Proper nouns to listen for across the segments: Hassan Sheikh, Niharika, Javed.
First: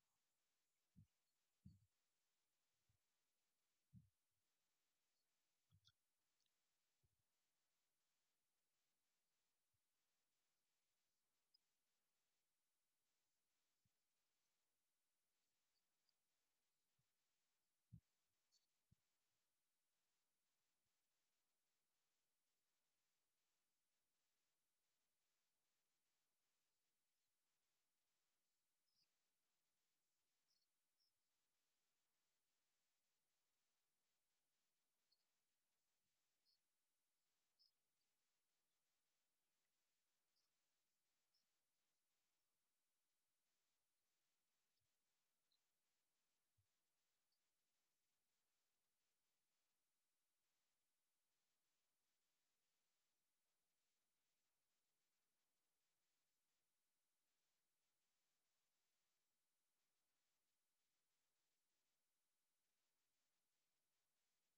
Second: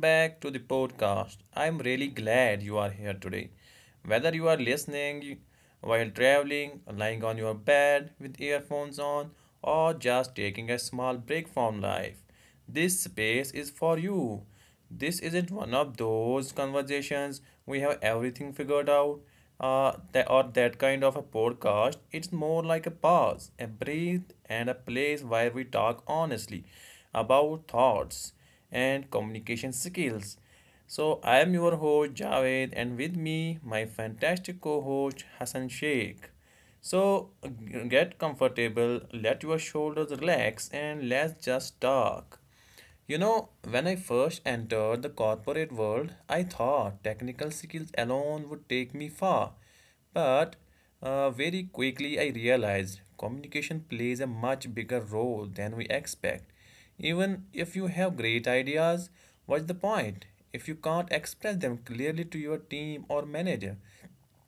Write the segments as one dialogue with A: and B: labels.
A: back to the podcast. I'm really glad you are here today. Whether you are listening while traveling, lying on your bed with earphones on, or just taking a small break from life, this space is for you. This isn't one of those conversations we have everything figured out or that kind of a podcast. It's more like a pause, a breathe, and a place where we talk honestly about thoughts and communication skills. So, I am your host Javed, and with me, my fantastic co host Hassan Sheikh. So get comfortable, let your shoulders relax, and let's just talk. You know, when I first entered the corporate world, I thought technical skills alone would take me far. But very quickly, I realized communication plays a much bigger role than we expect. Even if you have great ideas, what's the point if you can't express them clearly to your team or manager?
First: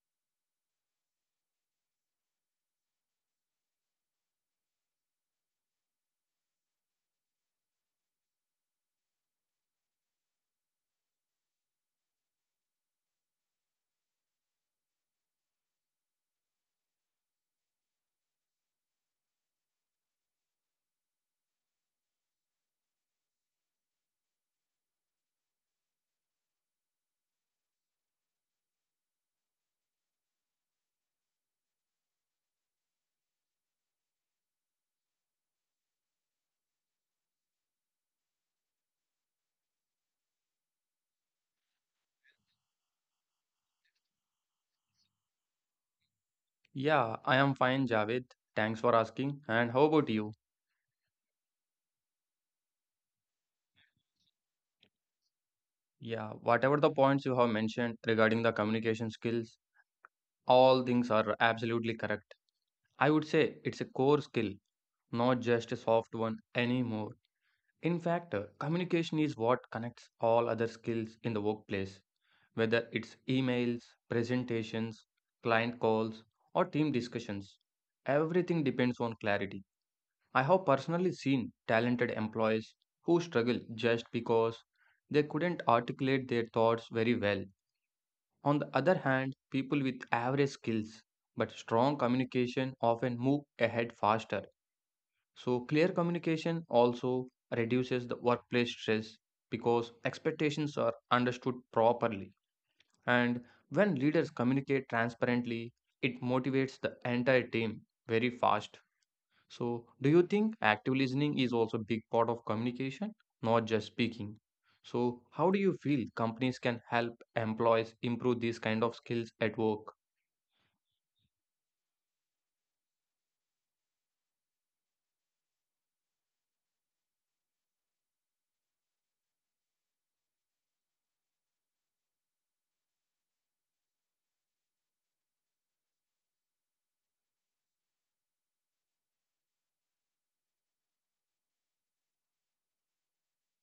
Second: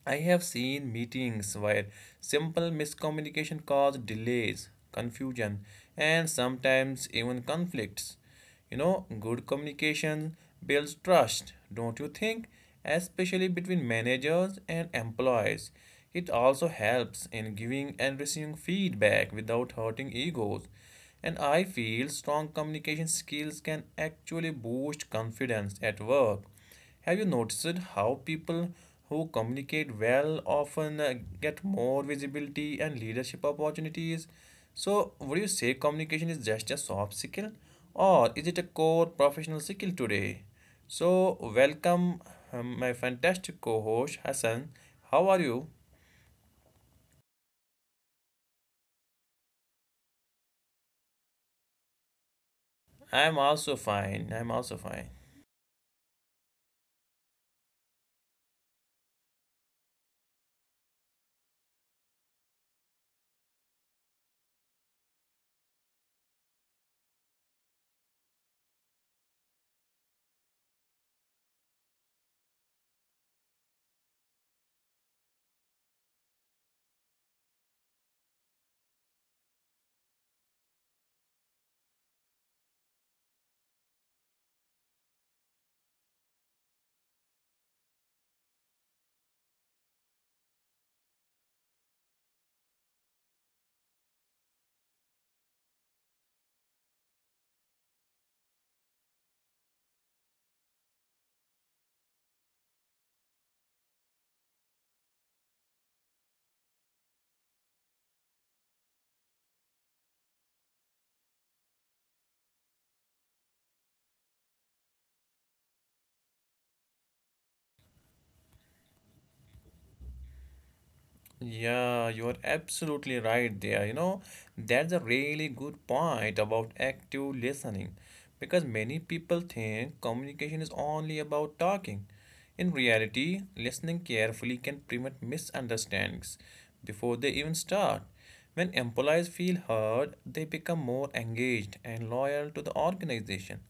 A: I have seen meetings where simple miscommunication caused delays, confusion, and sometimes even conflicts. You know, good communication builds trust, don't you think? Especially between managers and employees. It also helps in giving and receiving feedback without hurting egos. And I feel strong communication skills can actually boost confidence at work. Have you noticed how people who communicate well often get more visibility and leadership opportunities? So, would you say communication is just a soft skill or is it a core professional skill today? So, welcome my fantastic co host Hassan. How are you?
B: Yeah, I am fine, Javed. Thanks for asking. And how about you?
A: I am also fine. I am also fine.
B: Yeah, whatever the points you have mentioned regarding the communication skills, all things are absolutely correct. I would say it's a core skill, not just a soft one anymore. In fact, communication is what connects all other skills in the workplace, whether it's emails, presentations, client calls, or team discussions. Everything depends on clarity. I have personally seen talented employees who struggle just because they couldn't articulate their thoughts very well. On the other hand, people with average skills but strong communication often move ahead faster. So, clear communication also reduces the workplace stress because expectations are understood properly. And when leaders communicate transparently, it motivates the entire team very fast. So, do you think active listening is also a big part of communication, not just speaking? So, how do you feel companies can help employees improve these kind of skills at work?
A: Yeah, you are absolutely right there. You know, that's a really good point about active listening because many people think communication is only about talking. In reality, listening carefully can prevent misunderstandings before they even start. When employees feel heard, they become more engaged and loyal to the organization.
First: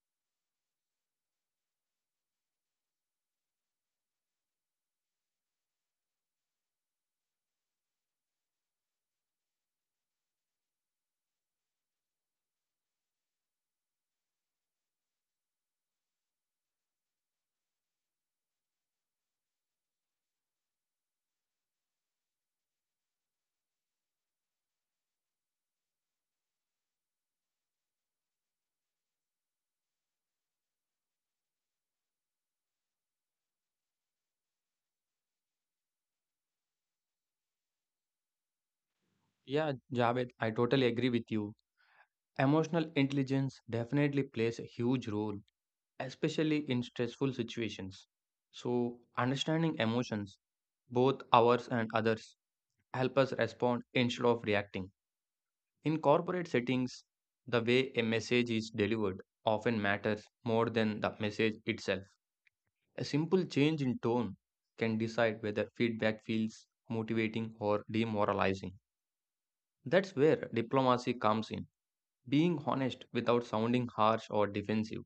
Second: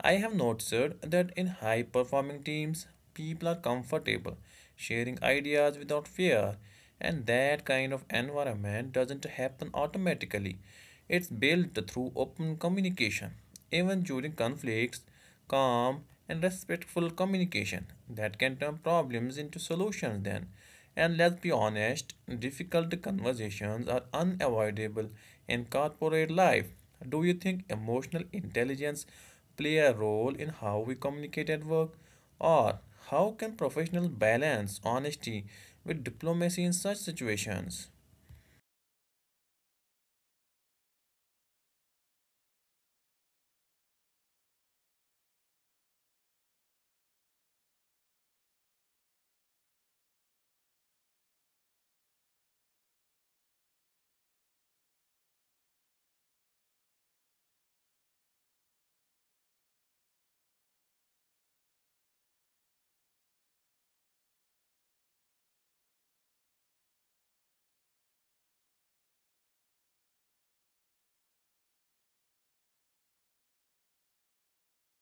A: I have noticed that in high performing teams, people are comfortable sharing ideas without fear, and that kind of environment doesn't happen automatically. It's built through open communication. Even during conflicts, calm and respectful communication that can turn problems into solutions then. And let's be honest, difficult conversations are unavoidable in corporate life. Do you think emotional intelligence play a role in how we communicate at work? Or how can professionals balance honesty with diplomacy in such situations?
B: Yeah, Javed, I totally agree with you. Emotional intelligence definitely plays a huge role, especially in stressful situations. So, understanding emotions, both ours and others, help us respond instead of reacting. In corporate settings, the way a message is delivered often matters more than the message itself. A simple change in tone can decide whether feedback feels motivating or demoralizing. That's where diplomacy comes in, being honest without sounding harsh or defensive.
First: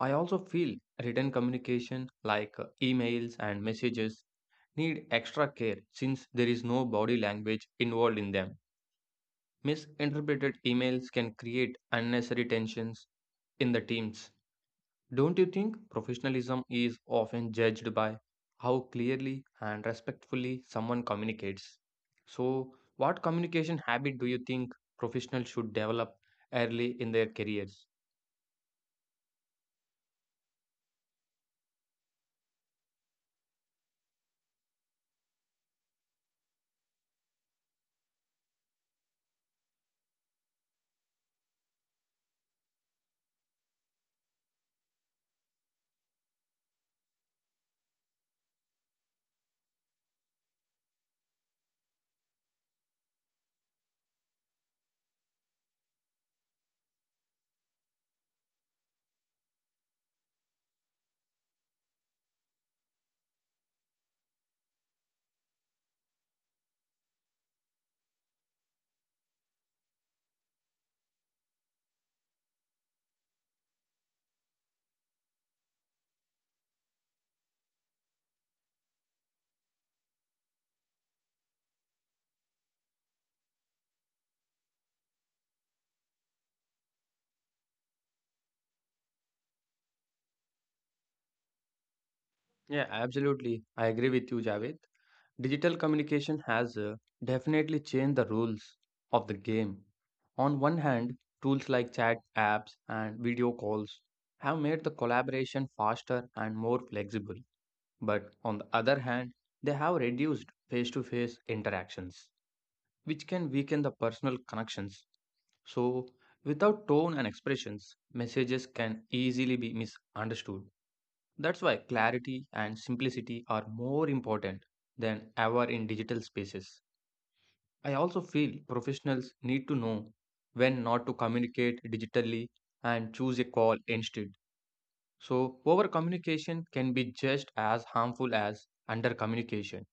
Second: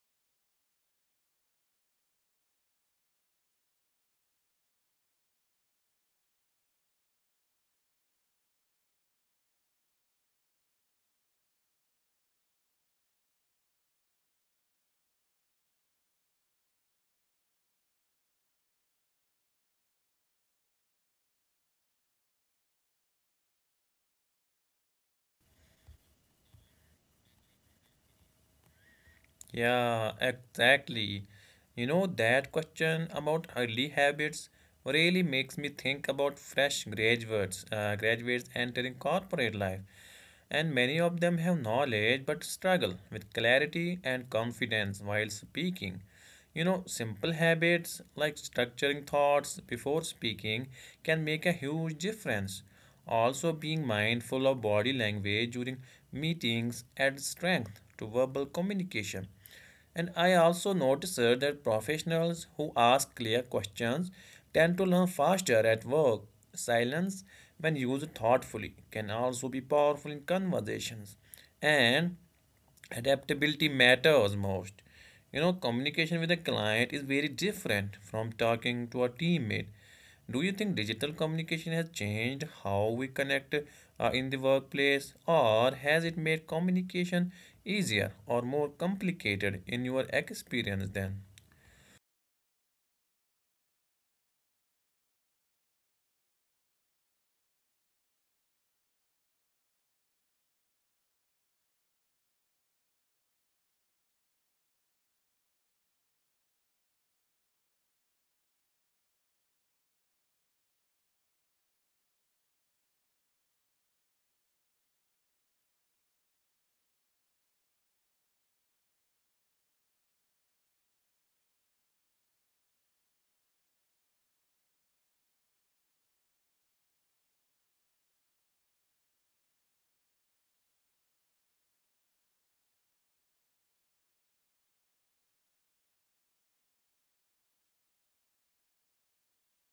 B: I also feel written communication like emails and messages need extra care since there is no body language involved in them. Misinterpreted emails can create unnecessary tensions in the teams. Don't you think professionalism is often judged by how clearly and respectfully someone communicates? So, what communication habit do you think professionals should develop early in their careers?
A: Yeah, exactly. You know, that question about early habits really makes me think about fresh graduates entering corporate life. And many of them have knowledge but struggle with clarity and confidence while speaking. You know, simple habits like structuring thoughts before speaking can make a huge difference. Also, being mindful of body language during meetings adds strength to verbal communication. And I also noticed that professionals who ask clear questions tend to learn faster at work. Silence, when used thoughtfully, can also be powerful in conversations. And adaptability matters most. You know, communication with a client is very different from talking to a teammate. Do you think digital communication has changed how we connect in the workplace? Or has it made communication easier or more complicated in your experience then?
B: Yeah, absolutely. I agree with you, Javed. Digital communication has definitely changed the rules of the game. On one hand, tools like chat apps and video calls have made the collaboration faster and more flexible. But on the other hand, they have reduced face to face interactions, which can weaken the personal connections. So, without tone and expressions, messages can easily be misunderstood. That's why clarity and simplicity are more important than ever in digital spaces. I also feel professionals need to know when not to communicate digitally and choose a call instead. So, over communication can be just as harmful as under communication.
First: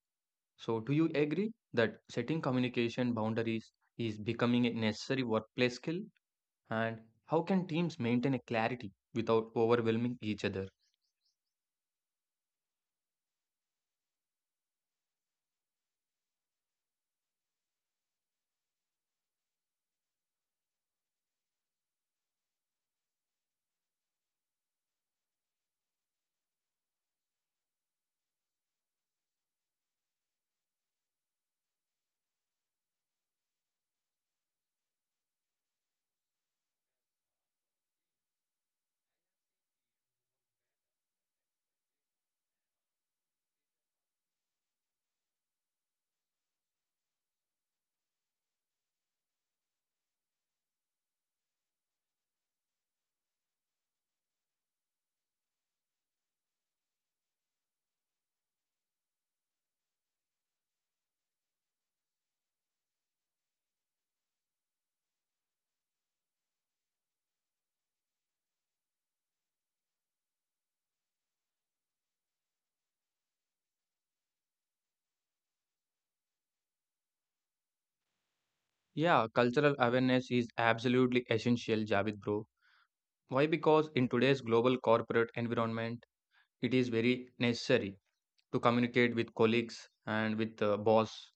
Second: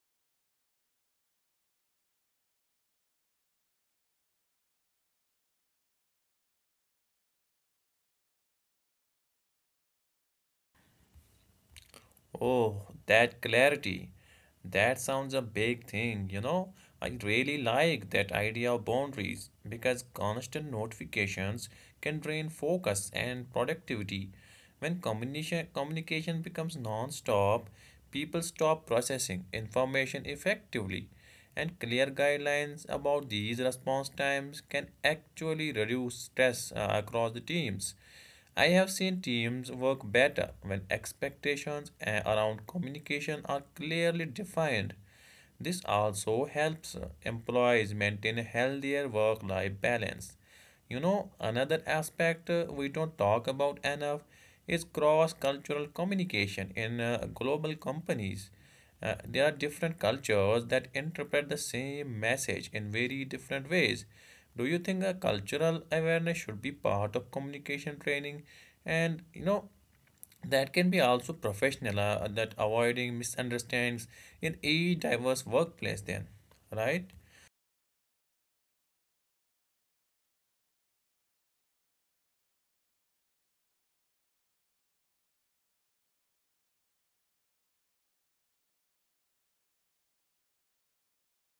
B: So, do you agree that setting communication boundaries is becoming a necessary workplace skill? And how can teams maintain a clarity without overwhelming each other?
A: Oh, that clarity. That sounds a big thing, you know. I really like that idea of boundaries because constant notifications can drain focus and productivity. When communication becomes non-stop, people stop processing information effectively, and clear guidelines about these response times can actually reduce stress across the teams. I have seen teams work better when expectations around communication are clearly defined. This also helps employees maintain a healthier work life balance. You know, another aspect we don't talk about enough is cross cultural communication in global companies. There are different cultures that interpret the same message in very different ways. Do you think a cultural awareness should be part of communication training? And you know, that can be also professional, that avoiding misunderstandings in a diverse workplace, then, right?
B: Yeah, cultural awareness is absolutely essential, Javed bro. Why? Because in today's global corporate environment, it is very necessary to communicate with colleagues and with the boss.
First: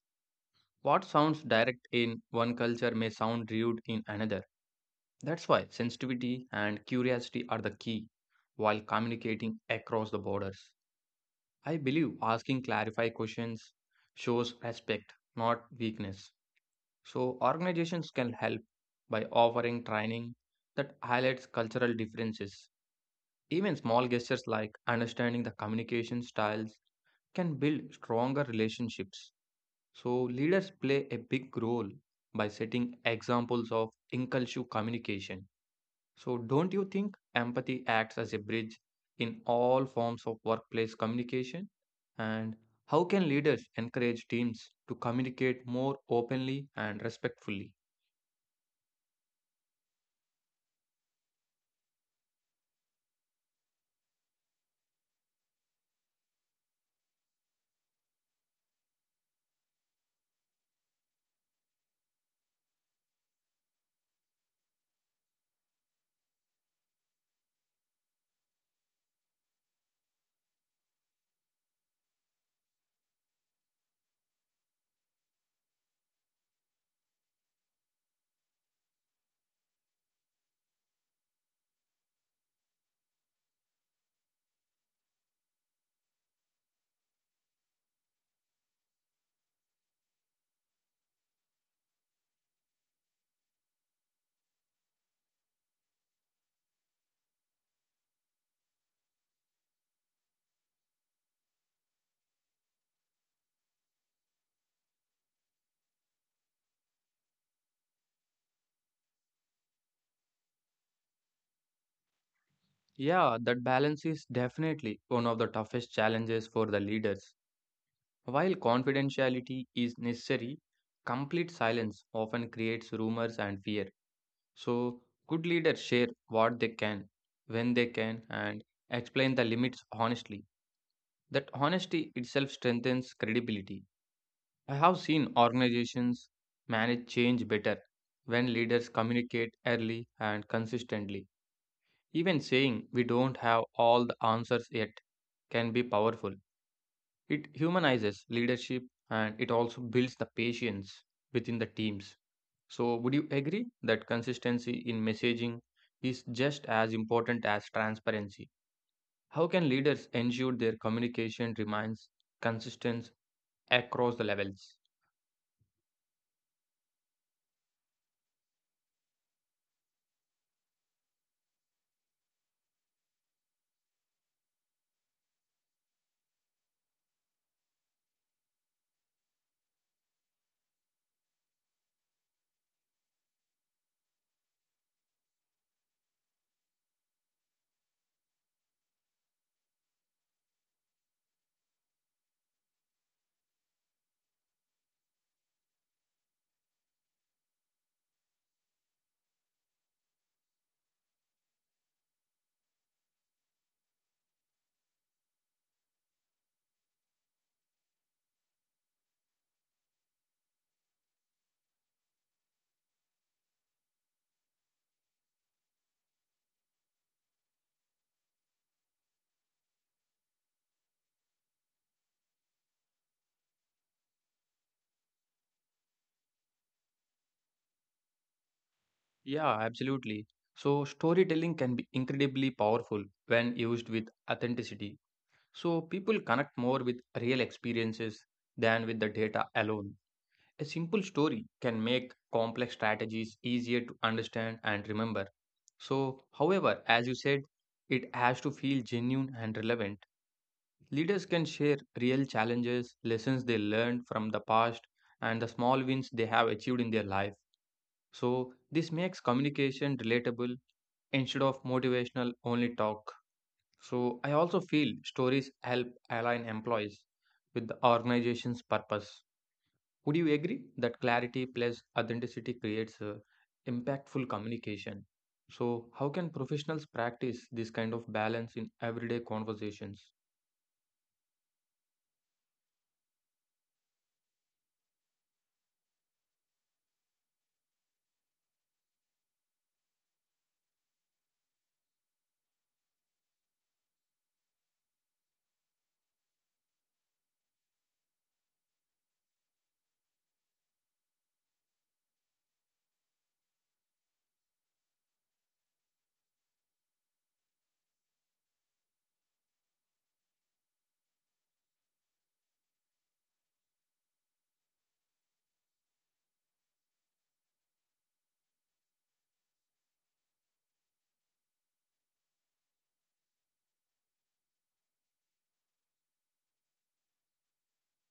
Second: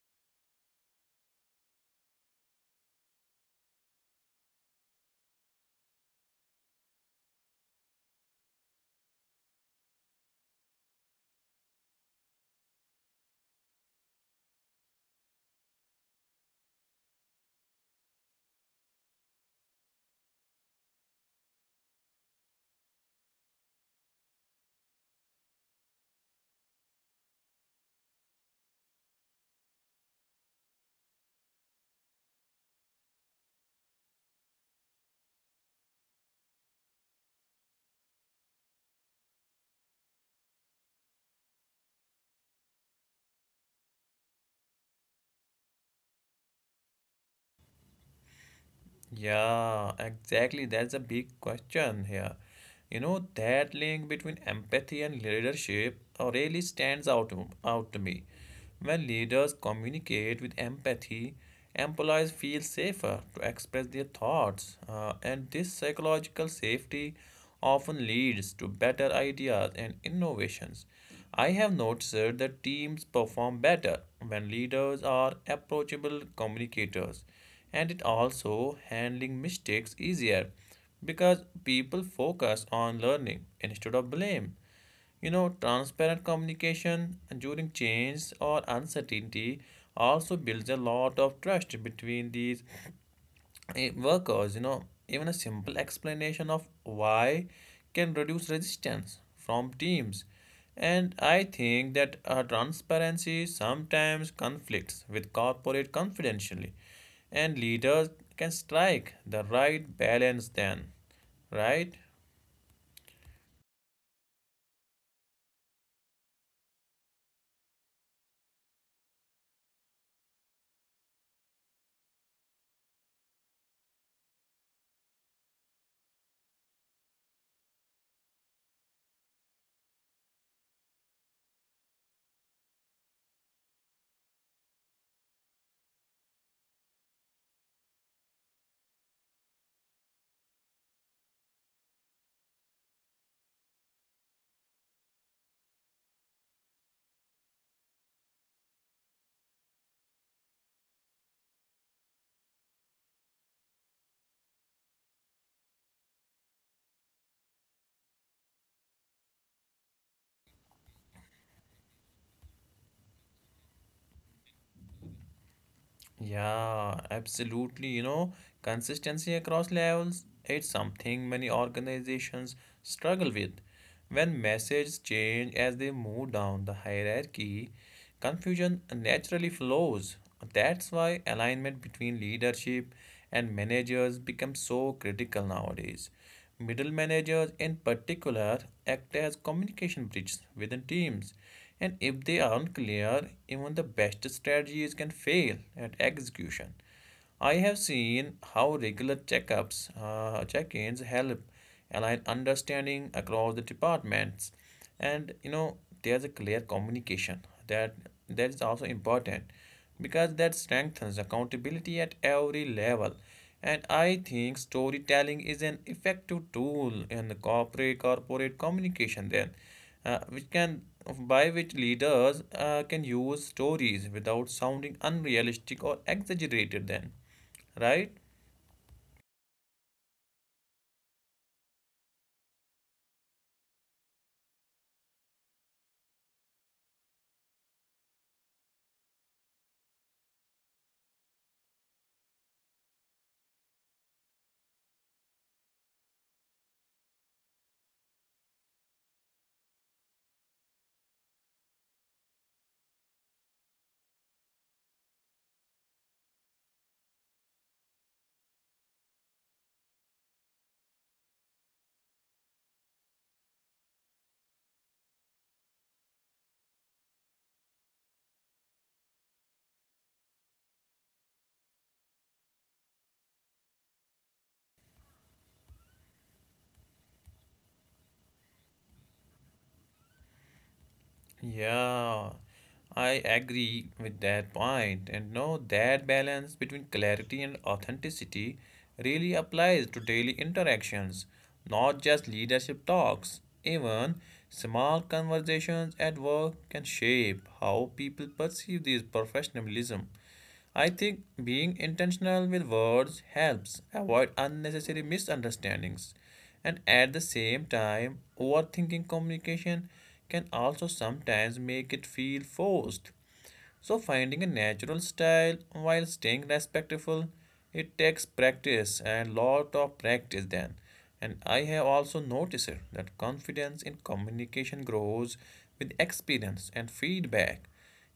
B: What sounds direct in one culture may sound rude in another. That's why sensitivity and curiosity are the key while communicating across the borders. I believe asking clarify questions shows respect, not weakness. So, organizations can help by offering training that highlights cultural differences. Even small gestures like understanding the communication styles can build stronger relationships. So, leaders play a big role by setting examples of inclusive communication. So, don't you think empathy acts as a bridge in all forms of workplace communication? And how can leaders encourage teams to communicate more openly and respectfully?
A: Yeah, exactly. That's a big question here. You know, that link between empathy and leadership really stands out to me. When leaders communicate with empathy, employees feel safer to express their thoughts, and this psychological safety often leads to better ideas and innovations. I have noticed that teams perform better when leaders are approachable communicators, and it also handling mistakes easier because people focus on learning instead of blame. You know, transparent communication during change or uncertainty also builds a lot of trust between these workers. You know, even a simple explanation of why can reduce resistance from teams. And I think that transparency sometimes conflicts with corporate confidentiality, and leaders can strike the right balance then, right?
B: Yeah, that balance is definitely one of the toughest challenges for the leaders. While confidentiality is necessary, complete silence often creates rumors and fear. So, good leaders share what they can, when they can, and explain the limits honestly. That honesty itself strengthens credibility. I have seen organizations manage change better when leaders communicate early and consistently. Even saying we don't have all the answers yet can be powerful. It humanizes leadership and it also builds the patience within the teams. So, would you agree that consistency in messaging is just as important as transparency? How can leaders ensure their communication remains consistent across the levels?
A: Yeah, absolutely. You know, consistency across levels, it's something many organizations struggle with. When messages change as they move down the hierarchy, confusion naturally flows. That's why alignment between leadership and managers becomes so critical nowadays. Middle managers, in particular, act as communication bridges within teams, and if they aren't clear, even the best strategies can fail at execution. I have seen how regular check ins help align understanding across the departments. And you know, there's a clear communication that that is also important because that strengthens accountability at every level. And I think storytelling is an effective tool in the corporate communication then, which can, by which leaders can use stories without sounding unrealistic or exaggerated then, right?
B: Yeah, absolutely. So, storytelling can be incredibly powerful when used with authenticity. So, people connect more with real experiences than with the data alone. A simple story can make complex strategies easier to understand and remember. So, however, as you said, it has to feel genuine and relevant. Leaders can share real challenges, lessons they learned from the past, and the small wins they have achieved in their life. So this makes communication relatable instead of motivational only talk. So I also feel stories help align employees with the organization's purpose. Would you agree that clarity plus authenticity creates a impactful communication? So how can professionals practice this kind of balance in everyday conversations?
A: Yeah, I agree with that point. And no, that balance between clarity and authenticity really applies to daily interactions, not just leadership talks. Even small conversations at work can shape how people perceive this professionalism. I think being intentional with words helps avoid unnecessary misunderstandings. And at the same time, overthinking communication can also sometimes make it feel forced. So, finding a natural style while staying respectful, it takes practice and lot of practice then. And I have also noticed that confidence in communication grows with experience and feedback.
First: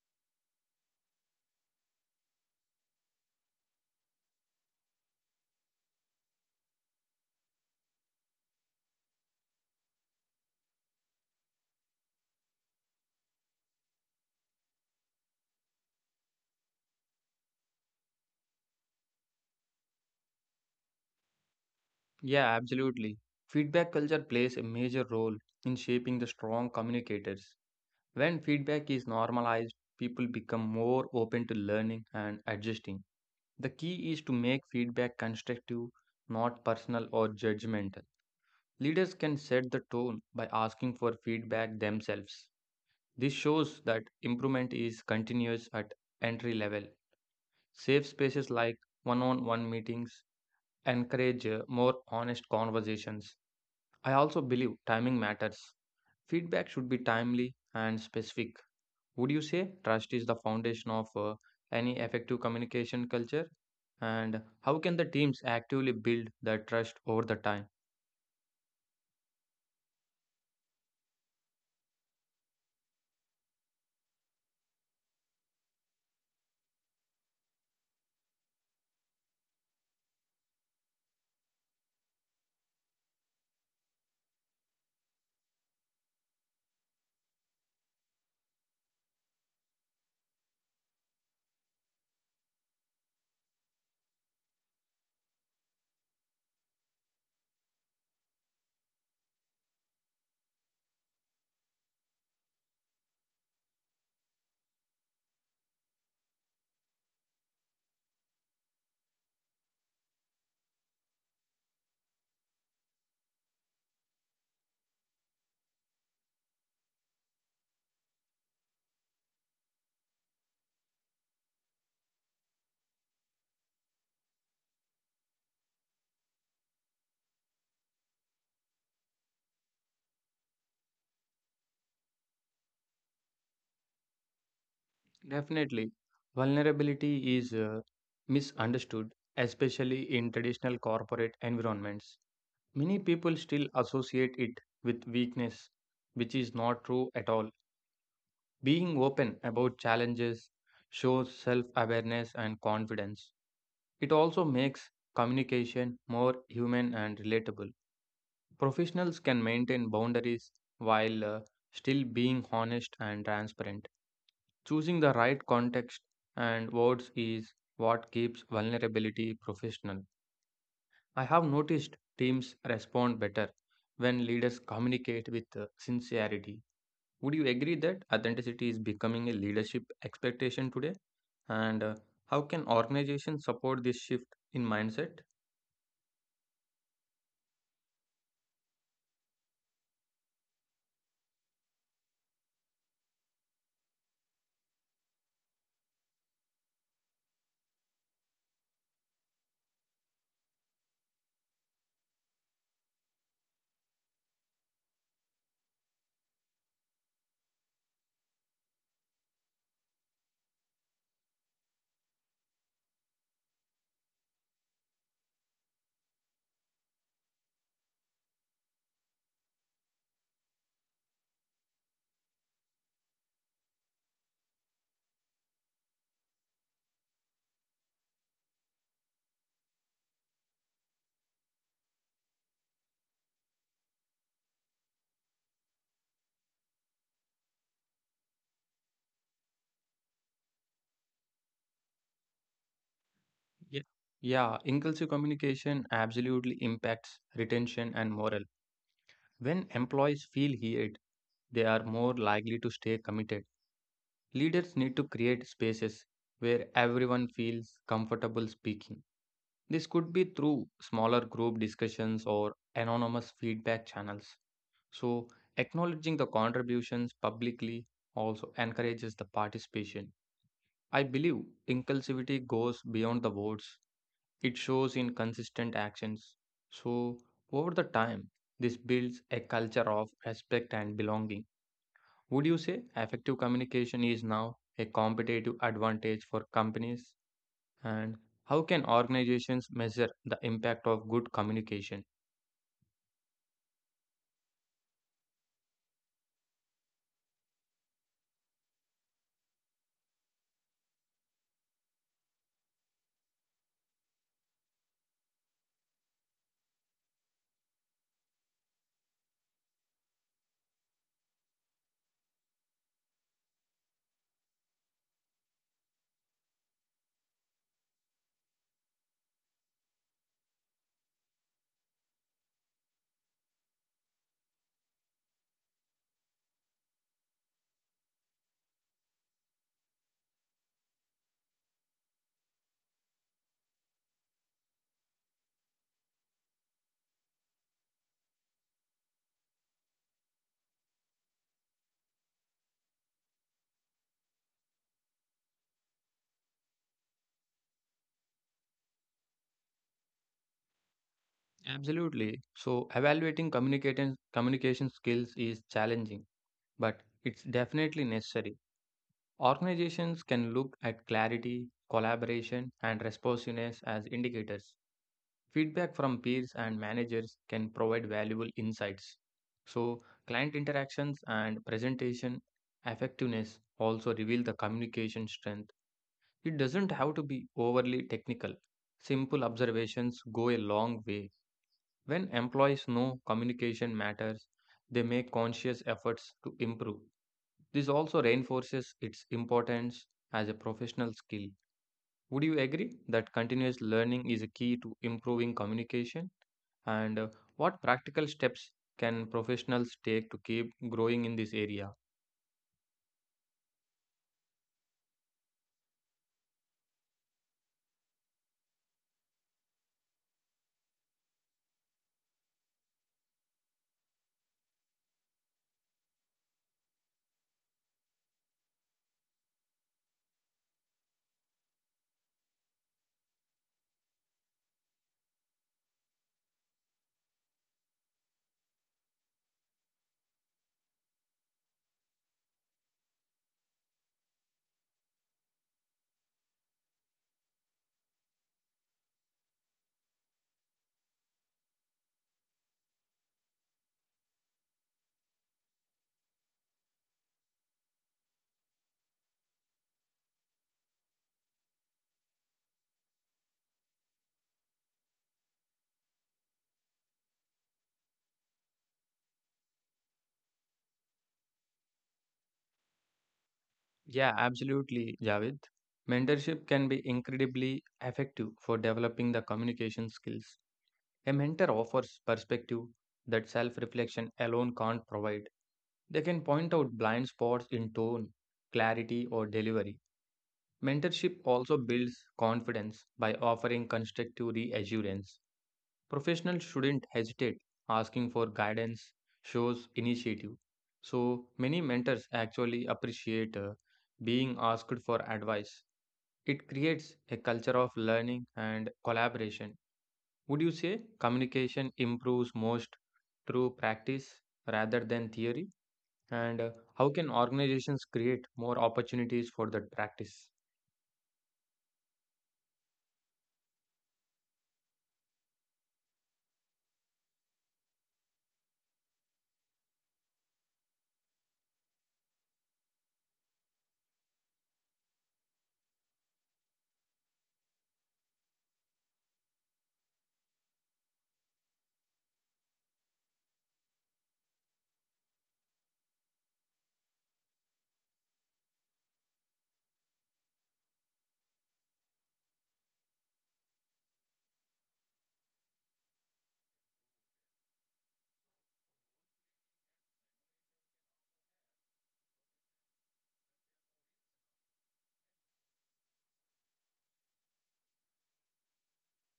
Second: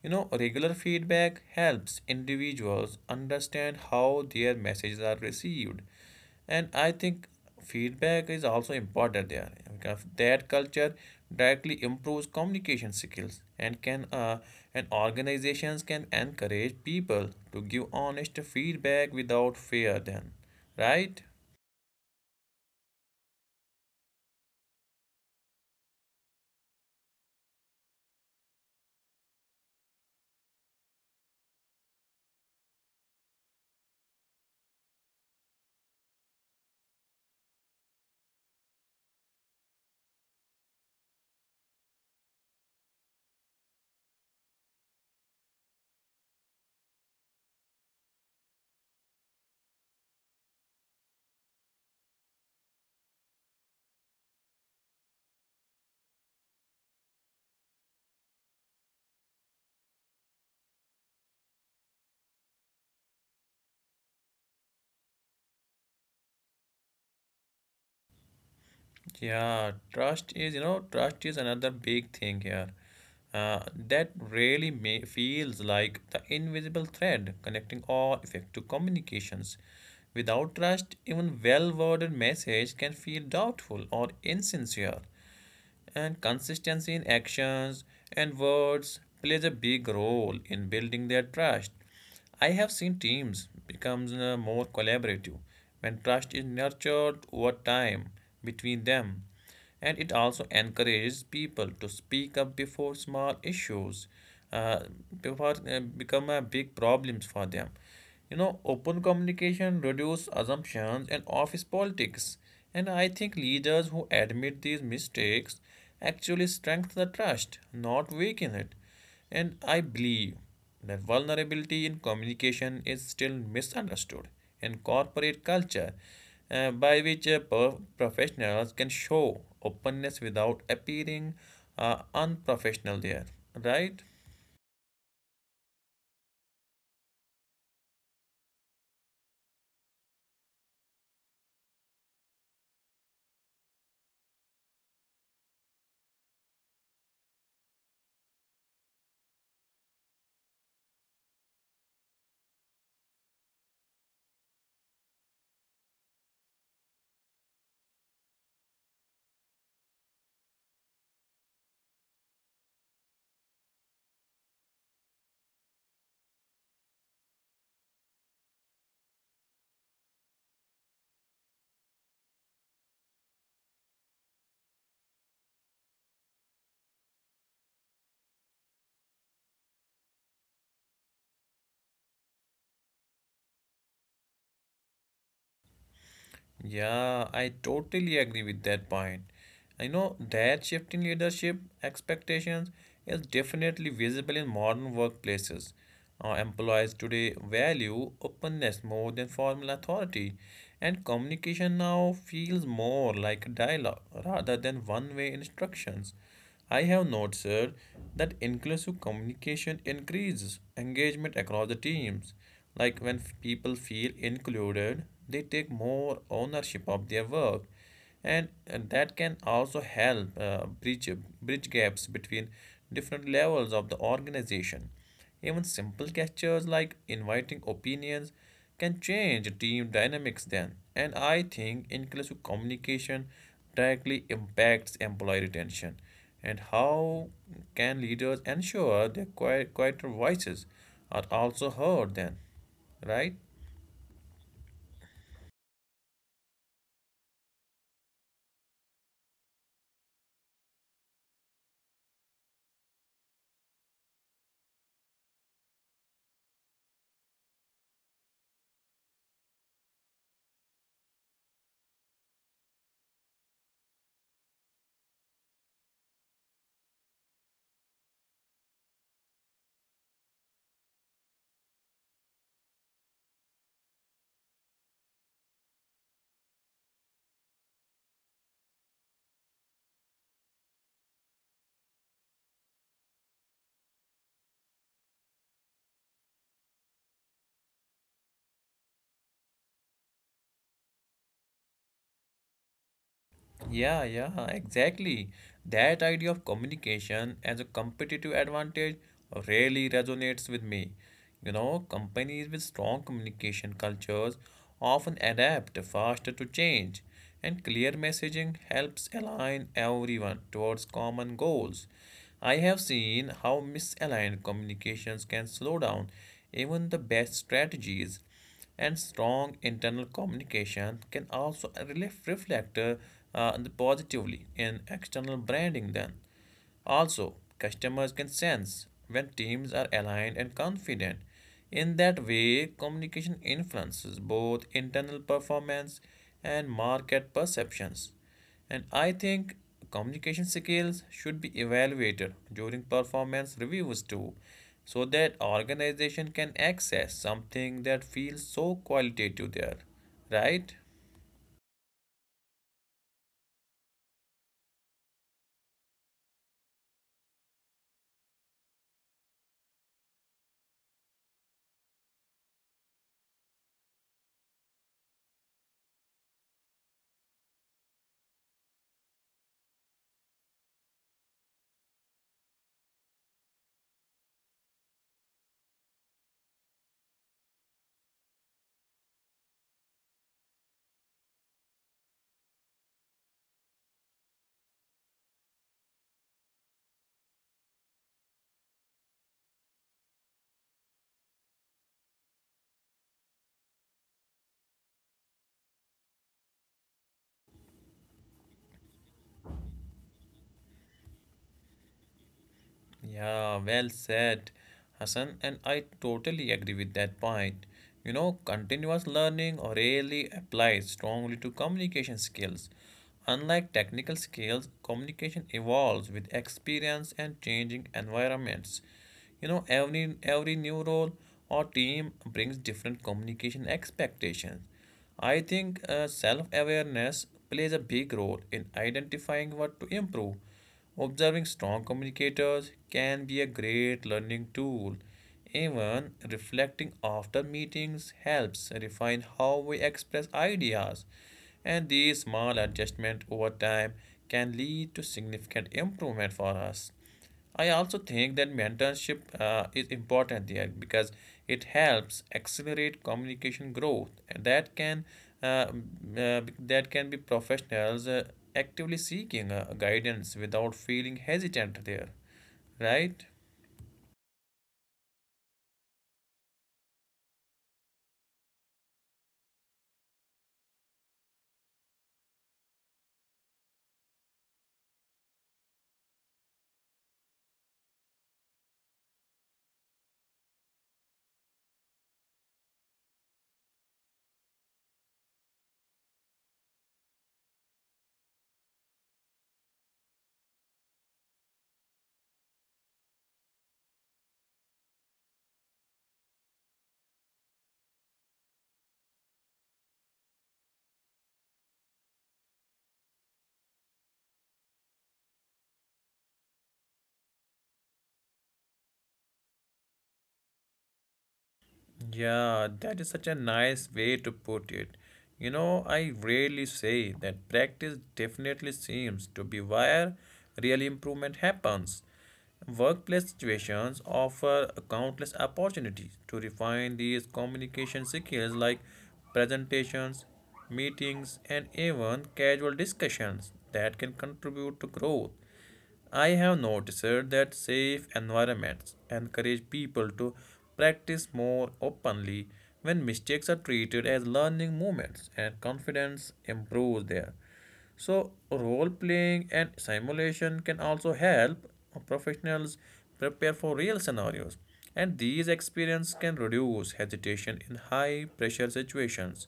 A: You know, regular feedback helps individuals understand how their messages are received. And I think feedback is also important there because that culture directly improves communication skills and can and organizations can encourage people to give honest feedback without fear then, right?
B: Yeah, absolutely. Feedback culture plays a major role in shaping the strong communicators. When feedback is normalized, people become more open to learning and adjusting. The key is to make feedback constructive, not personal or judgmental. Leaders can set the tone by asking for feedback themselves. This shows that improvement is continuous at entry level. Safe spaces like one on one meetings encourage more honest conversations. I also believe timing matters. Feedback should be timely and specific. Would you say trust is the foundation of any effective communication culture? And how can the teams actively build that trust over the time?
A: Yeah, trust is, you know, trust is another big thing here. Uh, that really feels like the invisible thread connecting all effective communications. Without trust, even well worded message can feel doubtful or insincere, and consistency in actions and words plays a big role in building their trust. I have seen teams become more collaborative when trust is nurtured over time between them, and it also encourages people to speak up before small issues uh, before become a big problems for them. You know, open communication reduces assumptions and office politics. And I think leaders who admit these mistakes actually strengthen the trust, not weaken it. And I believe that vulnerability in communication is still misunderstood in corporate culture, by which professionals can show openness without appearing unprofessional there, right?
B: Definitely, vulnerability is misunderstood, especially in traditional corporate environments. Many people still associate it with weakness, which is not true at all. Being open about challenges shows self awareness and confidence. It also makes communication more human and relatable. Professionals can maintain boundaries while still being honest and transparent. Choosing the right context and words is what keeps vulnerability professional. I have noticed teams respond better when leaders communicate with sincerity. Would you agree that authenticity is becoming a leadership expectation today? And how can organizations support this shift in mindset?
A: Yeah, I totally agree with that point. I know that shift in leadership expectations is definitely visible in modern workplaces. Employees today value openness more than formal authority, and communication now feels more like dialogue rather than one way instructions. I have noted, sir, that inclusive communication increases engagement across the teams. Like when people feel included, they take more ownership of their work, and that can also help bridge gaps between different levels of the organization. Even simple gestures like inviting opinions can change team dynamics then. And I think inclusive communication directly impacts employee retention. And how can leaders ensure their quieter voices are also heard then, right?
B: Yeah, yeah, inclusive communication absolutely impacts retention and morale. When employees feel heard, they are more likely to stay committed. Leaders need to create spaces where everyone feels comfortable speaking. This could be through smaller group discussions or anonymous feedback channels. So, acknowledging the contributions publicly also encourages the participation. I believe inclusivity goes beyond the words. It shows in consistent actions. So, over the time, this builds a culture of respect and belonging. Would you say effective communication is now a competitive advantage for companies? And how can organizations measure the impact of good communication?
A: Yeah, yeah, exactly. That idea of communication as a competitive advantage really resonates with me. You know, companies with strong communication cultures often adapt faster to change, and clear messaging helps align everyone towards common goals. I have seen how misaligned communications can slow down even the best strategies, and strong internal communication can also reflect positively in external branding then also. Customers can sense when teams are aligned and confident. In that way, communication influences both internal performance and market perceptions. And I think communication skills should be evaluated during performance reviews too, so that organization can access something that feels so qualitative there, right?
B: Absolutely. So, evaluating communication skills is challenging, but it's definitely necessary. Organizations can look at clarity, collaboration, and responsiveness as indicators. Feedback from peers and managers can provide valuable insights. So, client interactions and presentation effectiveness also reveal the communication strength. It doesn't have to be overly technical. Simple observations go a long way. When employees know communication matters, they make conscious efforts to improve. This also reinforces its importance as a professional skill. Would you agree that continuous learning is a key to improving communication? And what practical steps can professionals take to keep growing in this area?
A: Yeah, well said, Hassan, and I totally agree with that point. You know, continuous learning really applies strongly to communication skills. Unlike technical skills, communication evolves with experience and changing environments. You know, every new role or team brings different communication expectations. I think self awareness plays a big role in identifying what to improve. Observing strong communicators can be a great learning tool. Even reflecting after meetings helps refine how we express ideas, and these small adjustments over time can lead to significant improvement for us. I also think that mentorship is important there because it helps accelerate communication growth and uh, that can be professionals actively seeking guidance without feeling hesitant there, right?
B: Yeah, absolutely, Javed. Mentorship can be incredibly effective for developing the communication skills. A mentor offers perspective that self reflection alone can't provide. They can point out blind spots in tone, clarity, or delivery. Mentorship also builds confidence by offering constructive reassurance. Professionals shouldn't hesitate asking for guidance, shows initiative. So many mentors actually appreciate being asked for advice. It creates a culture of learning and collaboration. Would you say communication improves most through practice rather than theory? And how can organizations create more opportunities for that practice?
A: Yeah, that is such a nice way to put it. You know, I rarely say that practice definitely seems to be where real improvement happens. Workplace situations offer countless opportunities to refine these communication skills like presentations, meetings, and even casual discussions that can contribute to growth. I have noticed that safe environments encourage people to practice more openly when mistakes are treated as learning moments and confidence improves there. So, role playing and simulation can also help professionals prepare for real scenarios, and these experiences can reduce hesitation in high pressure situations.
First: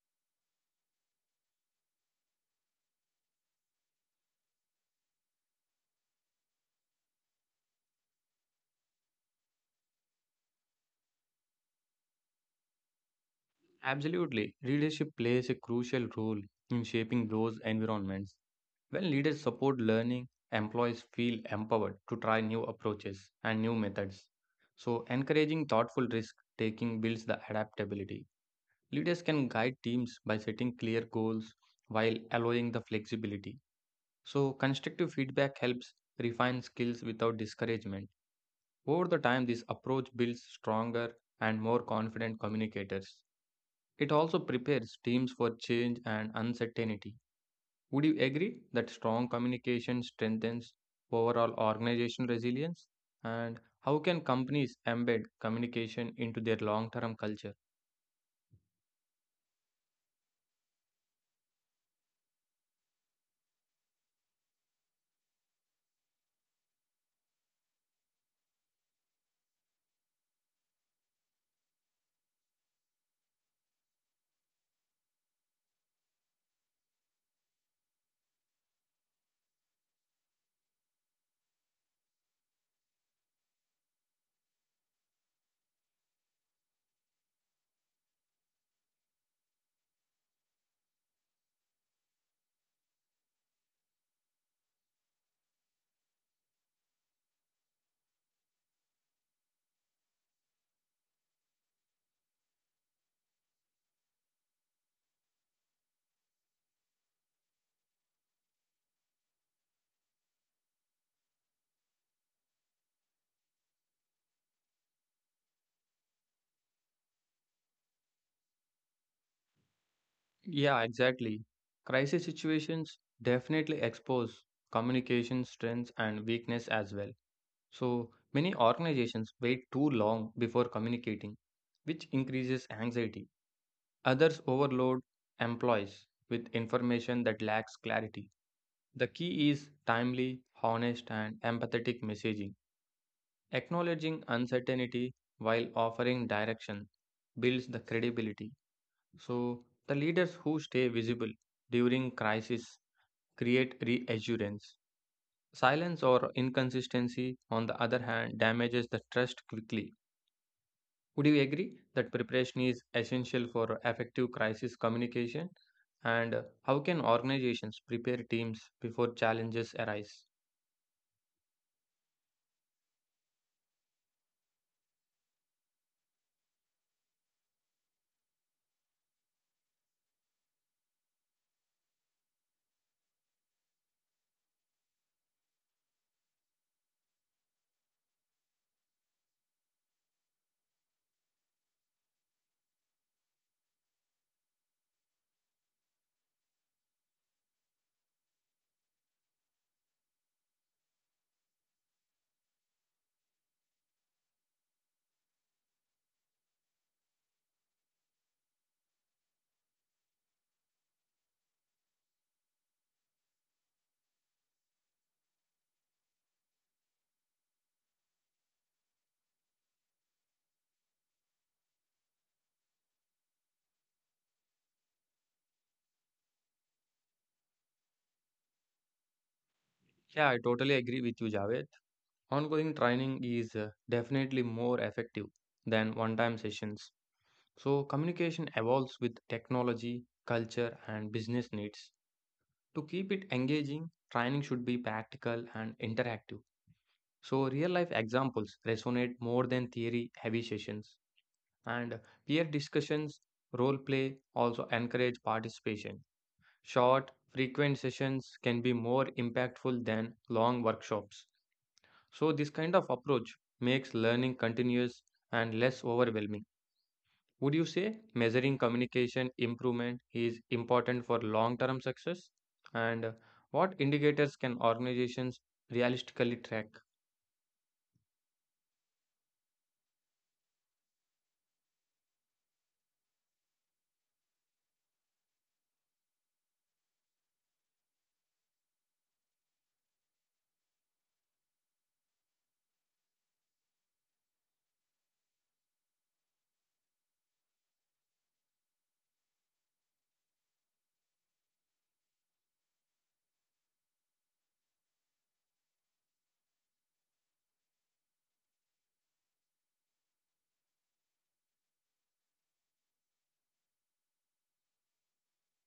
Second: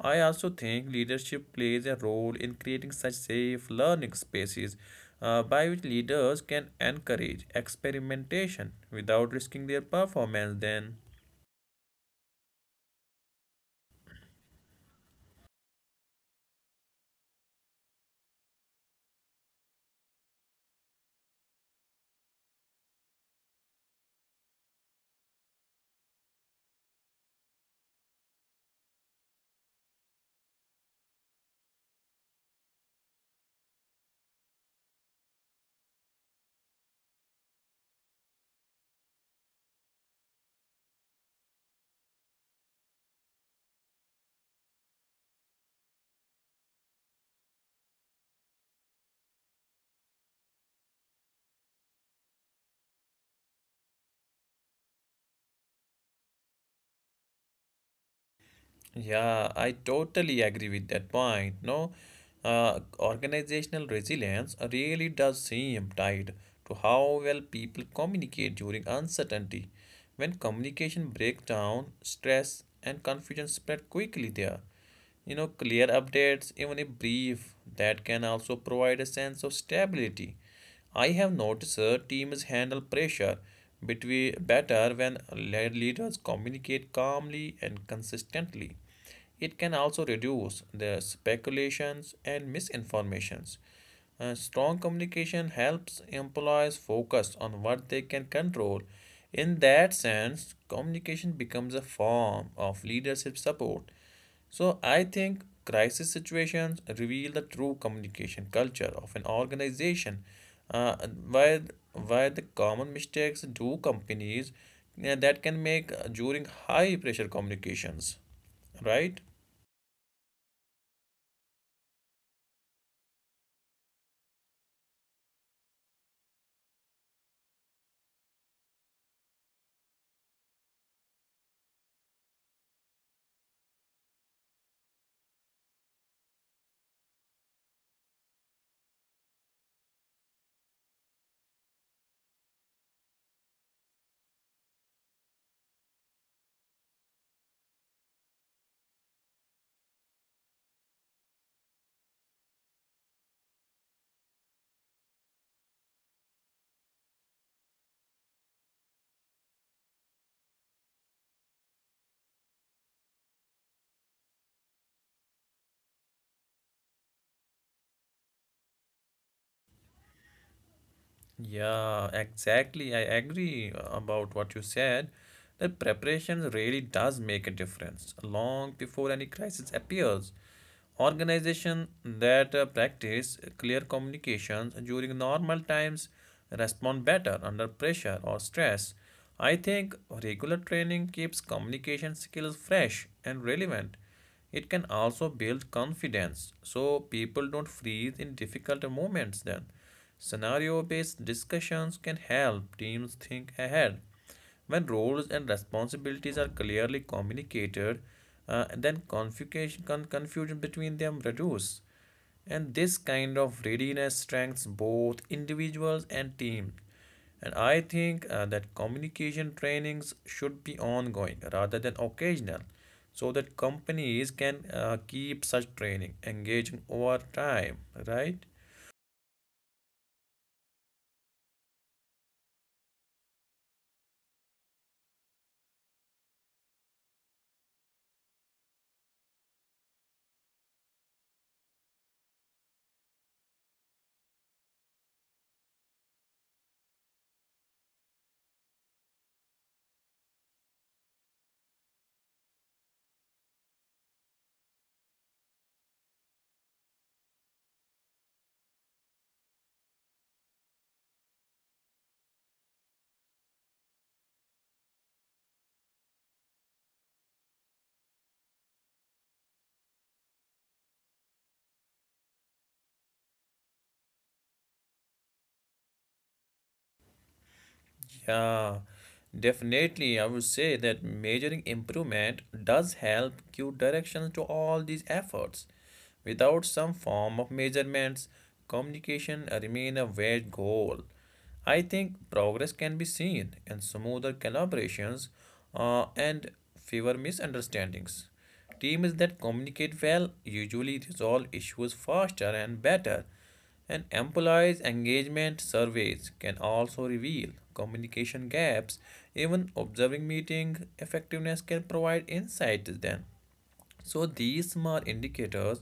A: I also think leadership plays a role in creating such safe learning spaces, by which leaders can encourage experimentation without risking their performance then.
B: Absolutely. Leadership plays a crucial role in shaping those environments. When leaders support learning, employees feel empowered to try new approaches and new methods. So, encouraging thoughtful risk taking builds the adaptability. Leaders can guide teams by setting clear goals while allowing the flexibility. So, constructive feedback helps refine skills without discouragement. Over the time, this approach builds stronger and more confident communicators. It also prepares teams for change and uncertainty. Would you agree that strong communication strengthens overall organization resilience? And how can companies embed communication into their long term culture?
A: Yeah, I totally agree with that point. No, organizational resilience really does seem tied to how well people communicate during uncertainty. When communication breaks down, stress and confusion spread quickly there. You know, clear updates, even if brief, that can also provide a sense of stability. I have noticed teams handle pressure between better when leaders communicate calmly and consistently. It can also reduce the speculations and misinformations. Strong communication helps employees focus on what they can control. In that sense, communication becomes a form of leadership support. So I think crisis situations reveal the true communication culture of an organization. Uh, why why the common mistakes do companies that can make during high pressure communications, right?
B: Yeah, exactly. Crisis situations definitely expose communication strengths and weakness as well. So many organizations wait too long before communicating, which increases anxiety. Others overload employees with information that lacks clarity. The key is timely, honest, and empathetic messaging. Acknowledging uncertainty while offering direction builds the credibility. So, the leaders who stay visible during crisis create reassurance. Silence or inconsistency, on the other hand, damages the trust quickly. Would you agree that preparation is essential for effective crisis communication? And how can organizations prepare teams before challenges arise?
A: Yeah, exactly. I agree about what you said. That preparation really does make a difference long before any crisis appears. Organization that practice clear communications during normal times respond better under pressure or stress. I think regular training keeps communication skills fresh and relevant. It can also build confidence so people don't freeze in difficult moments then. Scenario based discussions can help teams think ahead. When roles and responsibilities are clearly communicated, then confusion between them reduces. And this kind of readiness strengthens both individuals and teams. And I think that communication trainings should be ongoing rather than occasional so that companies can keep such training engaging over time, right?
B: Yeah, I totally agree with you, Javed. Ongoing training is definitely more effective than one time sessions. So, communication evolves with technology, culture, and business needs. To keep it engaging, training should be practical and interactive. So, real life examples resonate more than theory heavy sessions. And peer discussions, role play also encourage participation. Short, frequent sessions can be more impactful than long workshops. So, this kind of approach makes learning continuous and less overwhelming. Would you say measuring communication improvement is important for long term success? And what indicators can organizations realistically track?
A: Yeah, definitely. I would say that measuring improvement does help give direction to all these efforts. Without some form of measurements, communication remains a vague goal. I think progress can be seen in smoother collaborations and fewer misunderstandings. Teams that communicate well usually resolve issues faster and better. And employees' engagement surveys can also reveal communication gaps. Even observing meeting effectiveness can provide insights then. So these small indicators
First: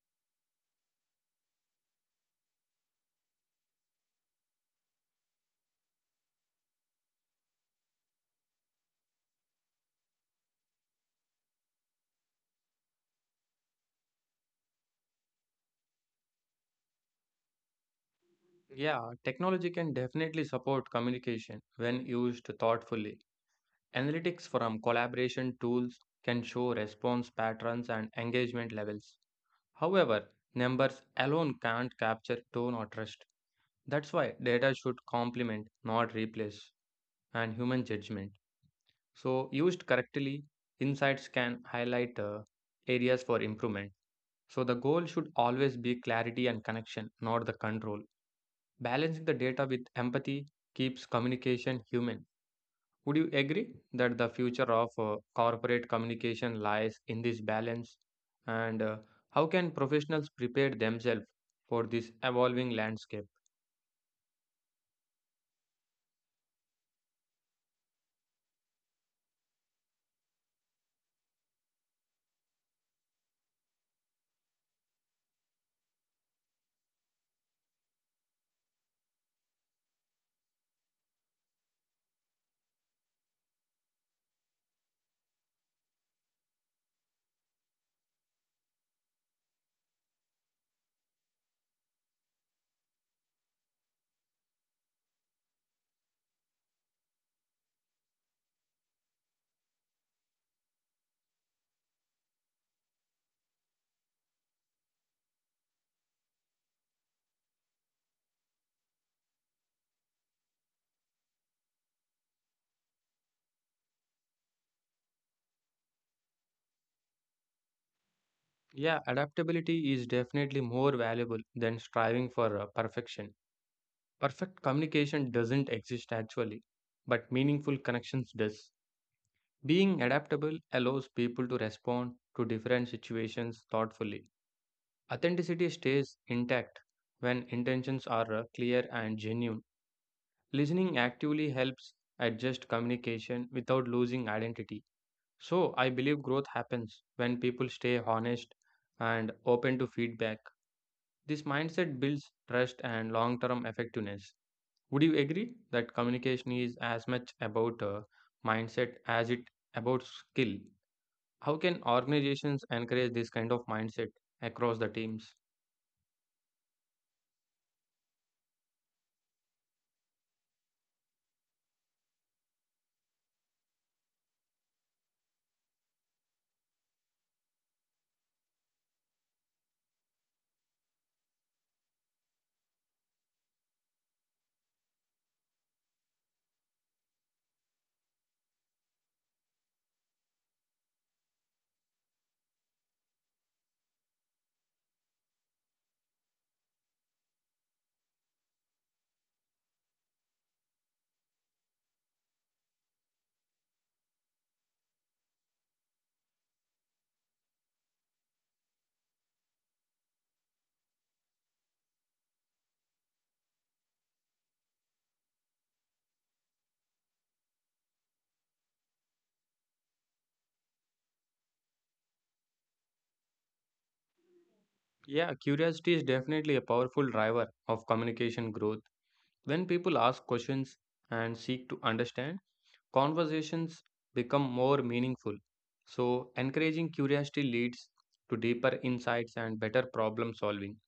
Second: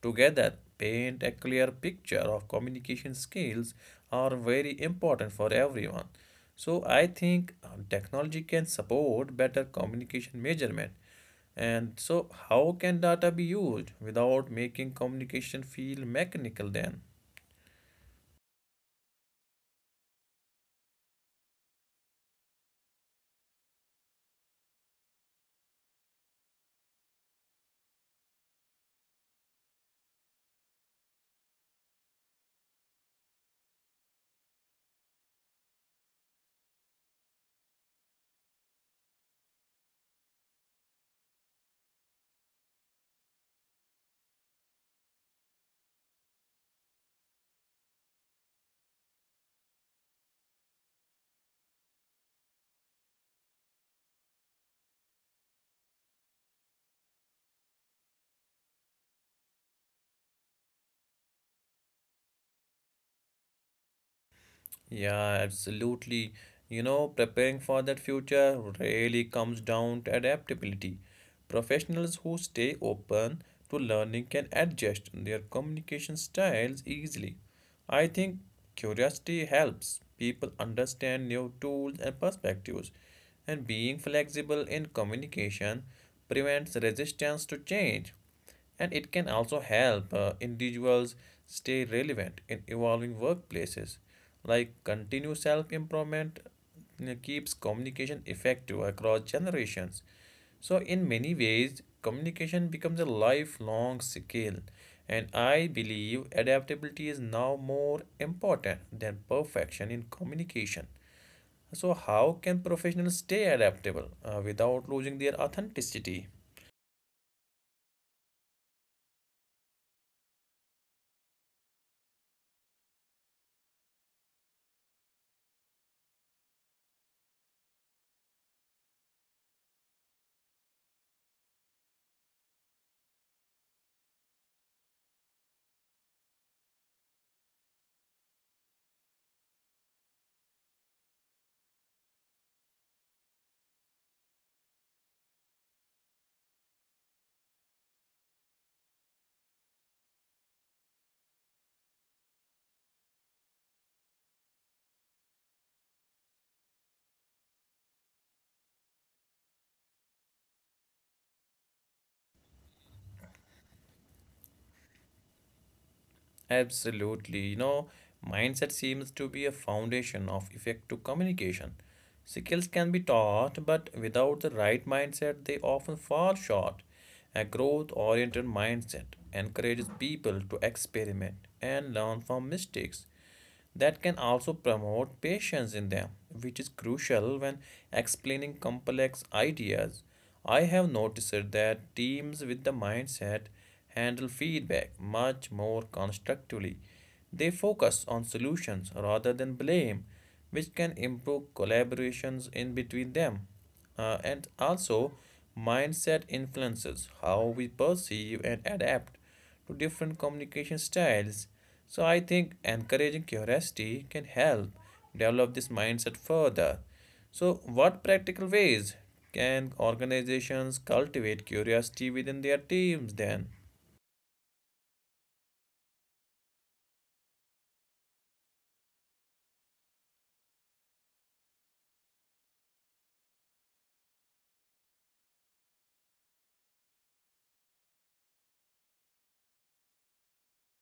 A: together paint a clear picture of communication skills are very important for everyone. So I think technology can support better communication measurement. And so how can data be used without making communication feel mechanical then?
B: Yeah, technology can definitely support communication when used thoughtfully. Analytics from collaboration tools can show response patterns and engagement levels. However, numbers alone can't capture tone or trust. That's why data should complement, not replace, and human judgment. So, used correctly, insights can highlight areas for improvement. So, the goal should always be clarity and connection, not the control. Balancing the data with empathy keeps communication human. Would you agree that the future of corporate communication lies in this balance? And how can professionals prepare themselves for this evolving landscape?
A: Yeah, absolutely. You know, preparing for that future really comes down to adaptability. Professionals who stay open to learning can adjust their communication styles easily. I think curiosity helps people understand new tools and perspectives, and being flexible in communication prevents resistance to change, and it can also help individuals stay relevant in evolving workplaces, like continuous self-improvement keeps communication effective across generations. So in many ways communication becomes a lifelong skill, and I believe adaptability is now more important than perfection in communication. So how can professionals stay adaptable without losing their authenticity?
B: Yeah, adaptability is definitely more valuable than striving for perfection. Perfect communication doesn't exist actually, but meaningful connections does. Being adaptable allows people to respond to different situations thoughtfully. Authenticity stays intact when intentions are clear and genuine. Listening actively helps adjust communication without losing identity. So, I believe growth happens when people stay honest and open to feedback. This mindset builds trust and long term effectiveness. Would you agree that communication is as much about mindset as it about skill? How can organizations encourage this kind of mindset across the teams?
A: Absolutely. You know, mindset seems to be a foundation of effective communication. Skills can be taught, but without the right mindset, they often fall short. A growth oriented mindset encourages people to experiment and learn from mistakes that can also promote patience in them, which is crucial when explaining complex ideas. I have noticed that teams with the mindset handle feedback much more constructively. They focus on solutions rather than blame, which can improve collaborations in between them. And also, mindset influences how we perceive and adapt to different communication styles. So I think encouraging curiosity can help develop this mindset further. So, what practical ways can organizations cultivate curiosity within their teams then?
B: Yeah, curiosity is definitely a powerful driver of communication growth. When people ask questions and seek to understand, conversations become more meaningful. So, encouraging curiosity leads to deeper insights and better problem solving.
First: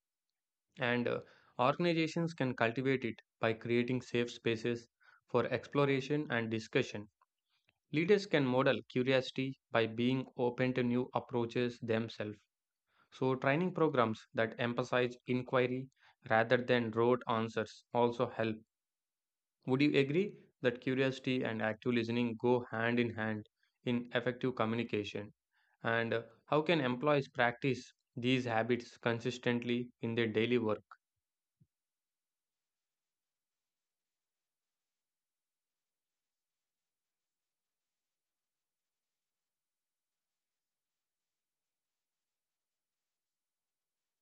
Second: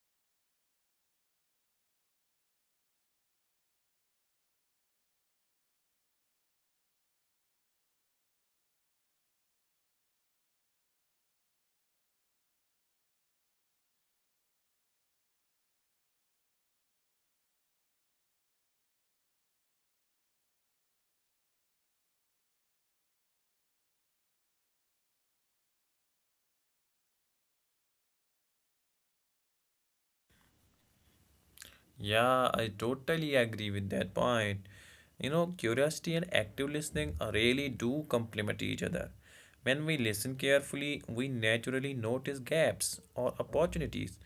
B: And organizations can cultivate it by creating safe spaces for exploration and discussion. Leaders can model curiosity by being open to new approaches themselves. So, training programs that emphasize inquiry rather than rote answers also help. Would you agree that curiosity and active listening go hand in hand in effective communication? And how can employees practice these habits consistently in their daily work?
A: Yeah, I totally agree with that point. You know, curiosity and active listening really do complement each other. When we listen carefully, we naturally notice gaps or opportunities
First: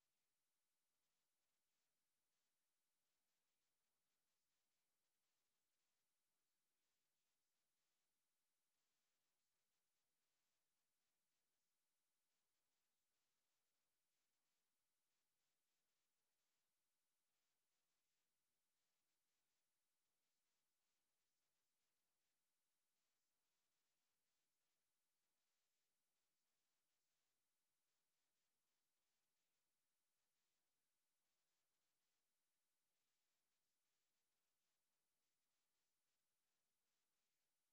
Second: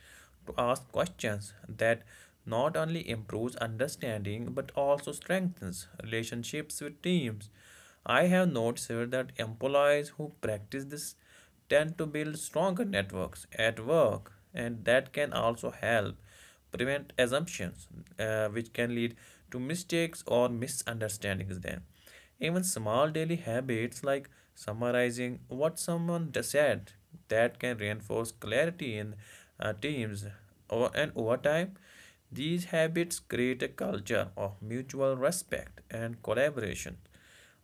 A: to ask questions that not only improves understanding but also strengthens relationships with teams. I have noticed here that employees who practice this tend to build stronger networks at work, and that can also help prevent assumptions, which can lead to mistakes or misunderstandings. Then, even small daily habits like summarizing said that can reinforce clarity in teams. And over time, these habits create a culture of mutual respect and collaboration.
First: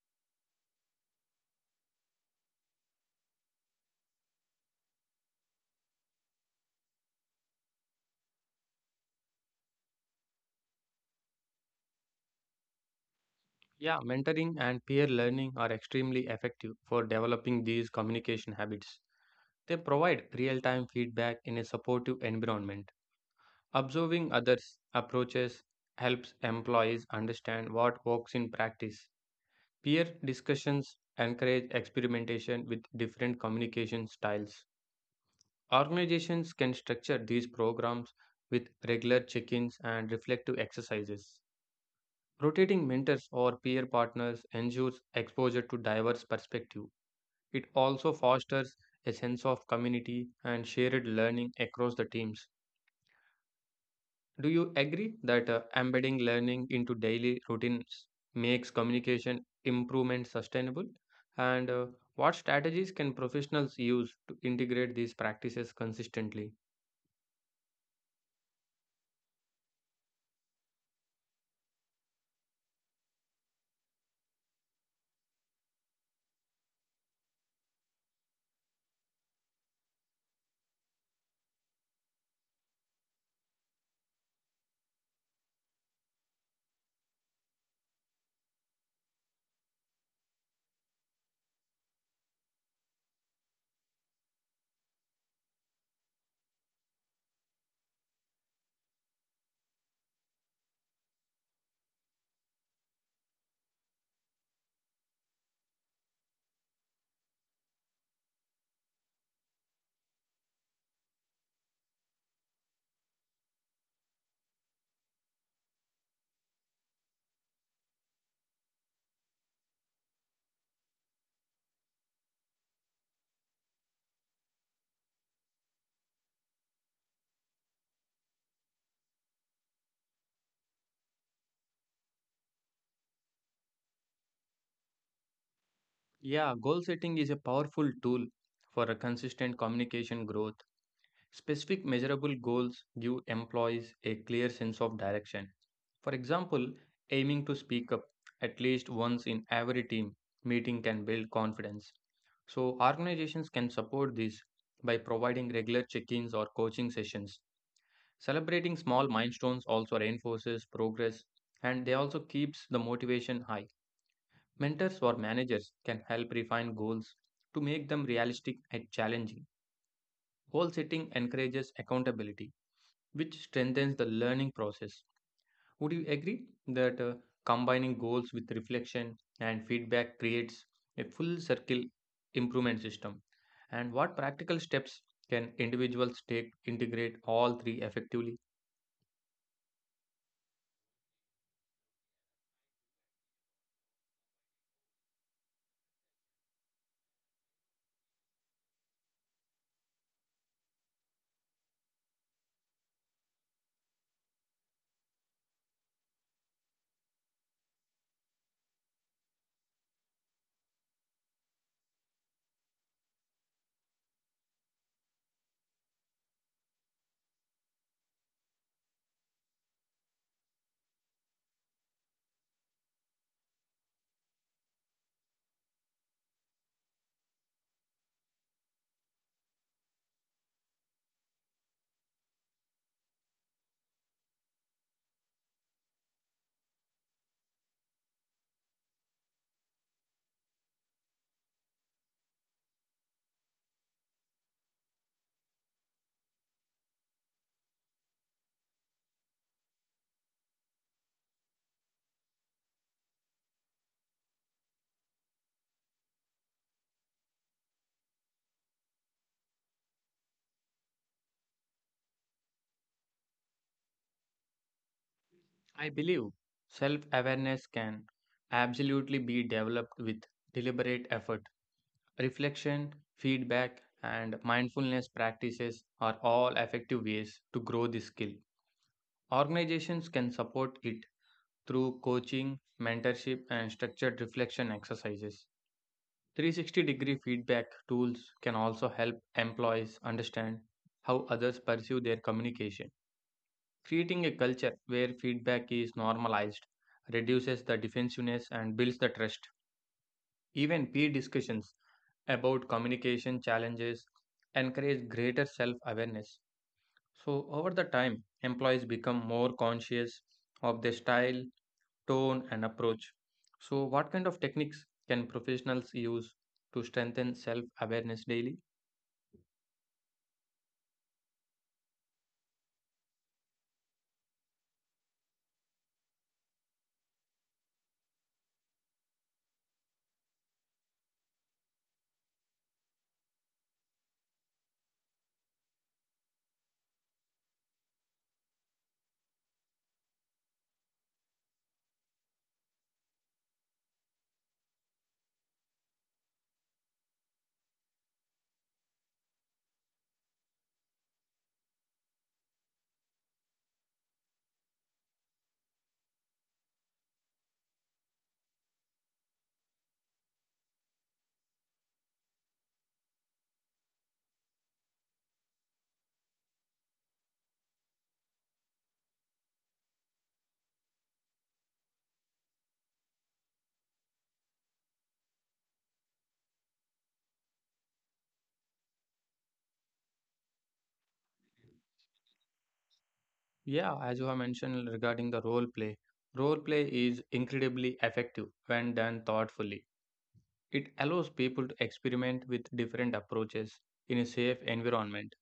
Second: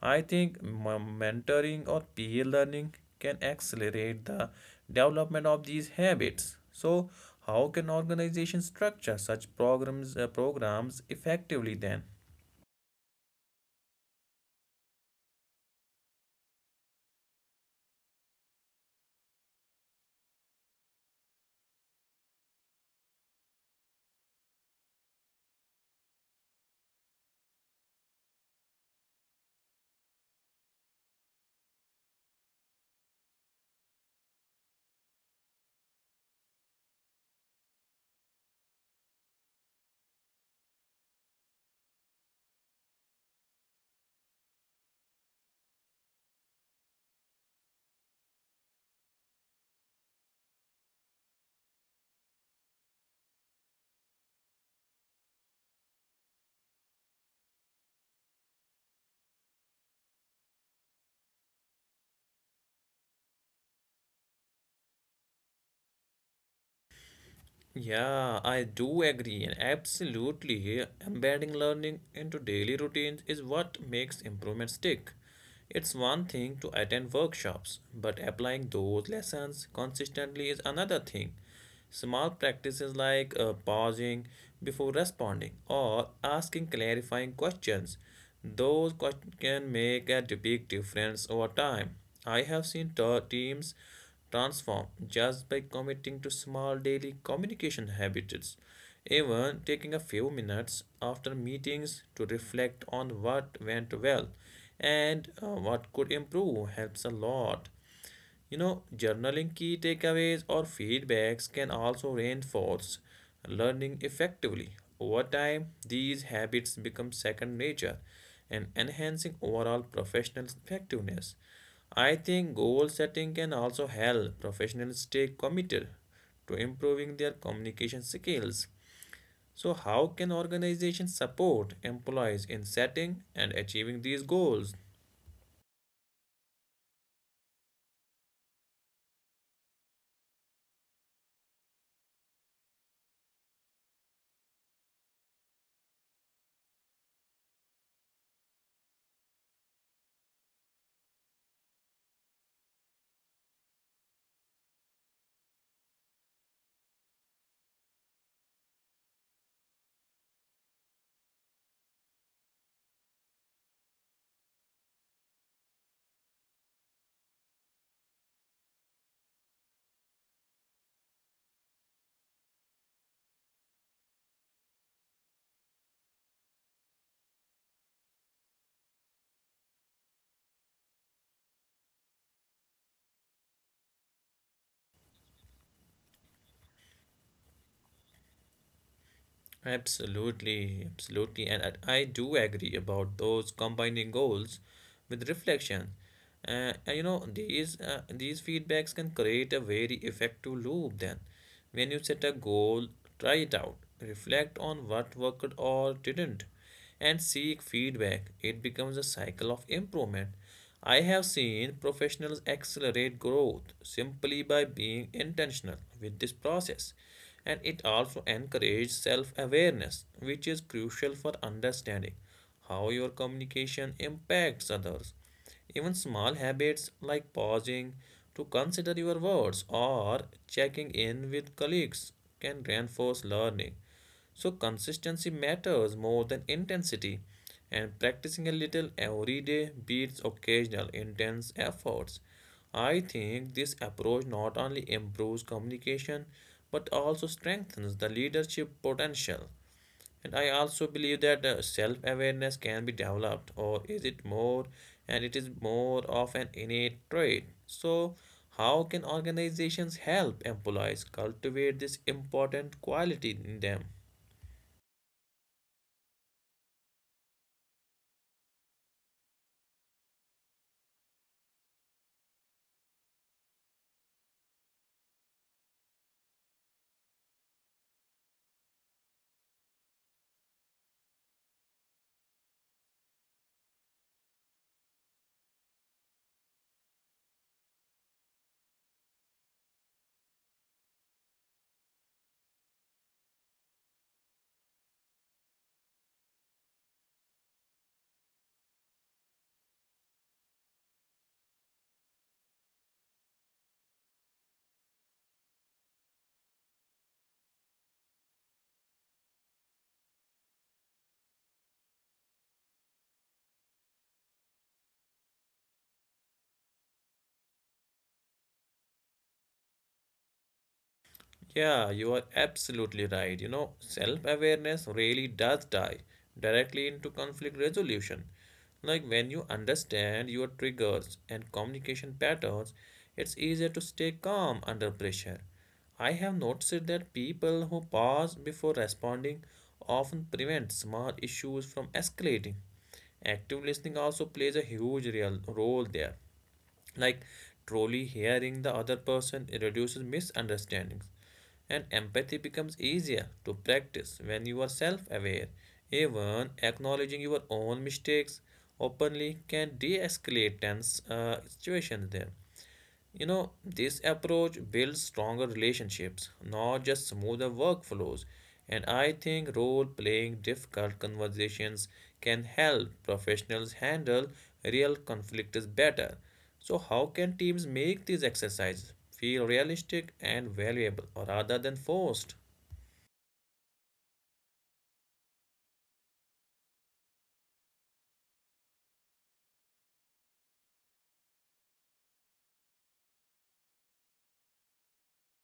A: I think mentoring or peer learning can accelerate the development of these habits. So, how can organizations structure such programs effectively then?
B: Yeah, mentoring and peer learning are extremely effective for developing these communication habits. They provide real time feedback in a supportive environment. Observing others' approaches helps employees understand what works in practice. Peer discussions encourage experimentation with different communication styles. Organizations can structure these programs with regular check ins and reflective exercises. Rotating mentors or peer partners ensures exposure to diverse perspectives. It also fosters a sense of community and shared learning across the teams. Do you agree that embedding learning into daily routines makes communication improvement sustainable? And what strategies can professionals use to integrate these practices consistently?
A: Yeah, I do agree, and absolutely, embedding learning into daily routines is what makes improvement stick. It's one thing to attend workshops, but applying those lessons consistently is another thing. Small practices like pausing before responding or asking clarifying questions, those can make a big difference over time. I have seen teams transform just by committing to small daily communication habits, even taking a few minutes after meetings to reflect on what went well and what could improve helps a lot. You know, journaling key takeaways or feedbacks can also reinforce learning effectively. Over time, these habits become second nature and enhancing overall professional effectiveness. I think goal setting can also help professionals stay committed to improving their communication skills. So, how can organizations support employees in setting and achieving these goals?
B: Yeah, goal setting is a powerful tool for a consistent communication growth. Specific measurable goals give employees a clear sense of direction. For example, aiming to speak up at least once in every team meeting can build confidence. So, organizations can support this by providing regular check ins or coaching sessions. Celebrating small milestones also reinforces progress and they also keeps the motivation high. Mentors or managers can help refine goals to make them realistic and challenging. Goal setting encourages accountability which strengthens the learning process. Would you agree that combining goals with reflection and feedback creates a full circle improvement system? And what practical steps can individuals take to integrate all three effectively?
A: Absolutely, absolutely. And I do agree about those combining goals with reflection. Uh, and you know, these feedbacks can create a very effective loop then. When you set a goal, try it out. Reflect on what worked or didn't and seek feedback. It becomes a cycle of improvement. I have seen professionals accelerate growth simply by being intentional with this process, and it also encourages self awareness, which is crucial for understanding how your communication impacts others. Even small habits like pausing to consider your words or checking in with colleagues can reinforce learning. So, consistency matters more than intensity, and practicing a little every day beats occasional intense efforts. I think this approach not only improves communication but also strengthens the leadership potential. And I also believe that self awareness can be developed, or is it more, and it is more of an innate trait. So, how can organizations help employees cultivate this important quality in them?
B: I believe self awareness can absolutely be developed with deliberate effort. Reflection, feedback, and mindfulness practices are all effective ways to grow this skill. Organizations can support it through coaching, mentorship, and structured reflection exercises. 360 degree feedback tools can also help employees understand how others perceive their communication. Creating a culture where feedback is normalized reduces the defensiveness and builds the trust. Even peer discussions about communication challenges encourage greater self awareness. So, over the time, employees become more conscious of their style, tone, and approach. So, what kind of techniques can professionals use to strengthen self awareness daily?
A: Yeah, you are absolutely right. You know, self-awareness really does tie directly into conflict resolution. Like when you understand your triggers and communication patterns, it's easier to stay calm under pressure. I have noticed that people who pause before responding often prevent small issues from escalating. Active listening also plays a huge real role there, like truly hearing the other person, it reduces misunderstandings, and empathy becomes easier to practice when you are self-aware. Even acknowledging your own mistakes openly can de-escalate tense situations there. You know, this approach builds stronger relationships, not just smoother workflows. And I think role playing difficult conversations can help professionals handle real conflicts better. So, how can teams make these exercises feel realistic and valuable rather than forced?
B: Yeah, as you have mentioned regarding the role play is incredibly effective when done thoughtfully. It allows people to experiment with different approaches in a safe environment.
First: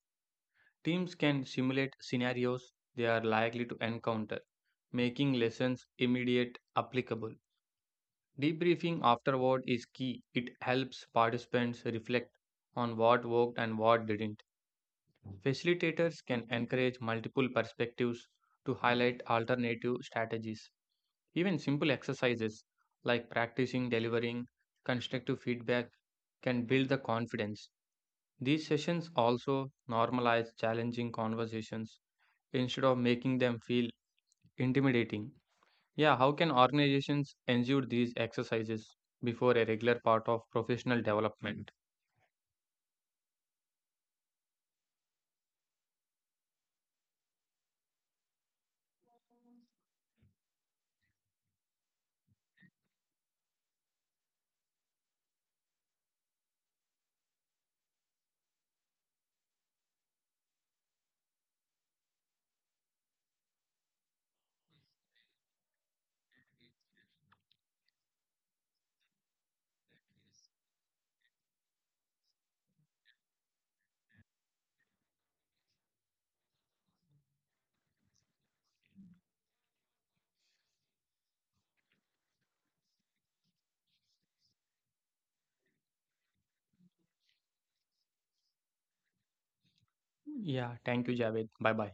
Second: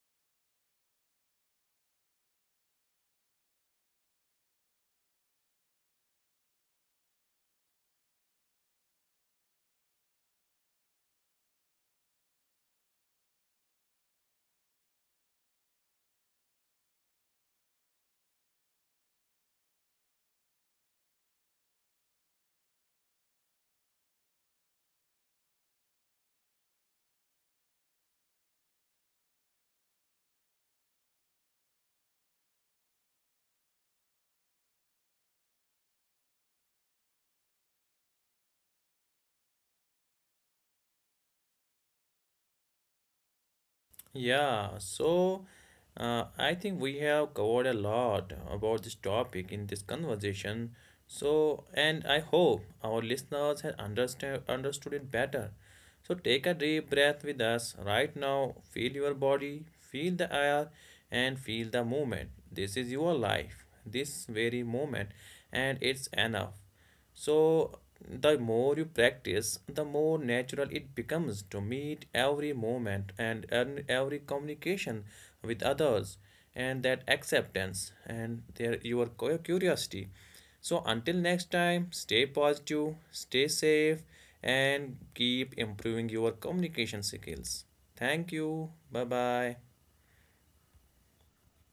B: Teams can simulate scenarios they are likely to encounter, making lessons immediate applicable. Debriefing afterward is key. It helps participants reflect on what worked and what didn't. Facilitators can encourage multiple perspectives to highlight alternative strategies. Even simple exercises like practicing delivering constructive feedback can build the confidence. These sessions also normalize challenging conversations instead of making them feel intimidating. Yeah, how can organizations ensure these exercises before a regular part of professional development?
A: Yeah, so I think we have covered a lot about this topic in this conversation. So, and I hope our listeners have understand understood it better. So take a deep breath with us right now. Feel your body, feel the air, and feel the movement. This is your life, this very moment, and it's enough. So, the more you practice, the more natural it becomes to meet every moment and every communication with others, and that acceptance and their, your curiosity. So, until next time, stay positive, stay safe, and keep improving your communication skills. Thank you. Bye bye.
B: Yeah, thank you, Javed. Bye bye.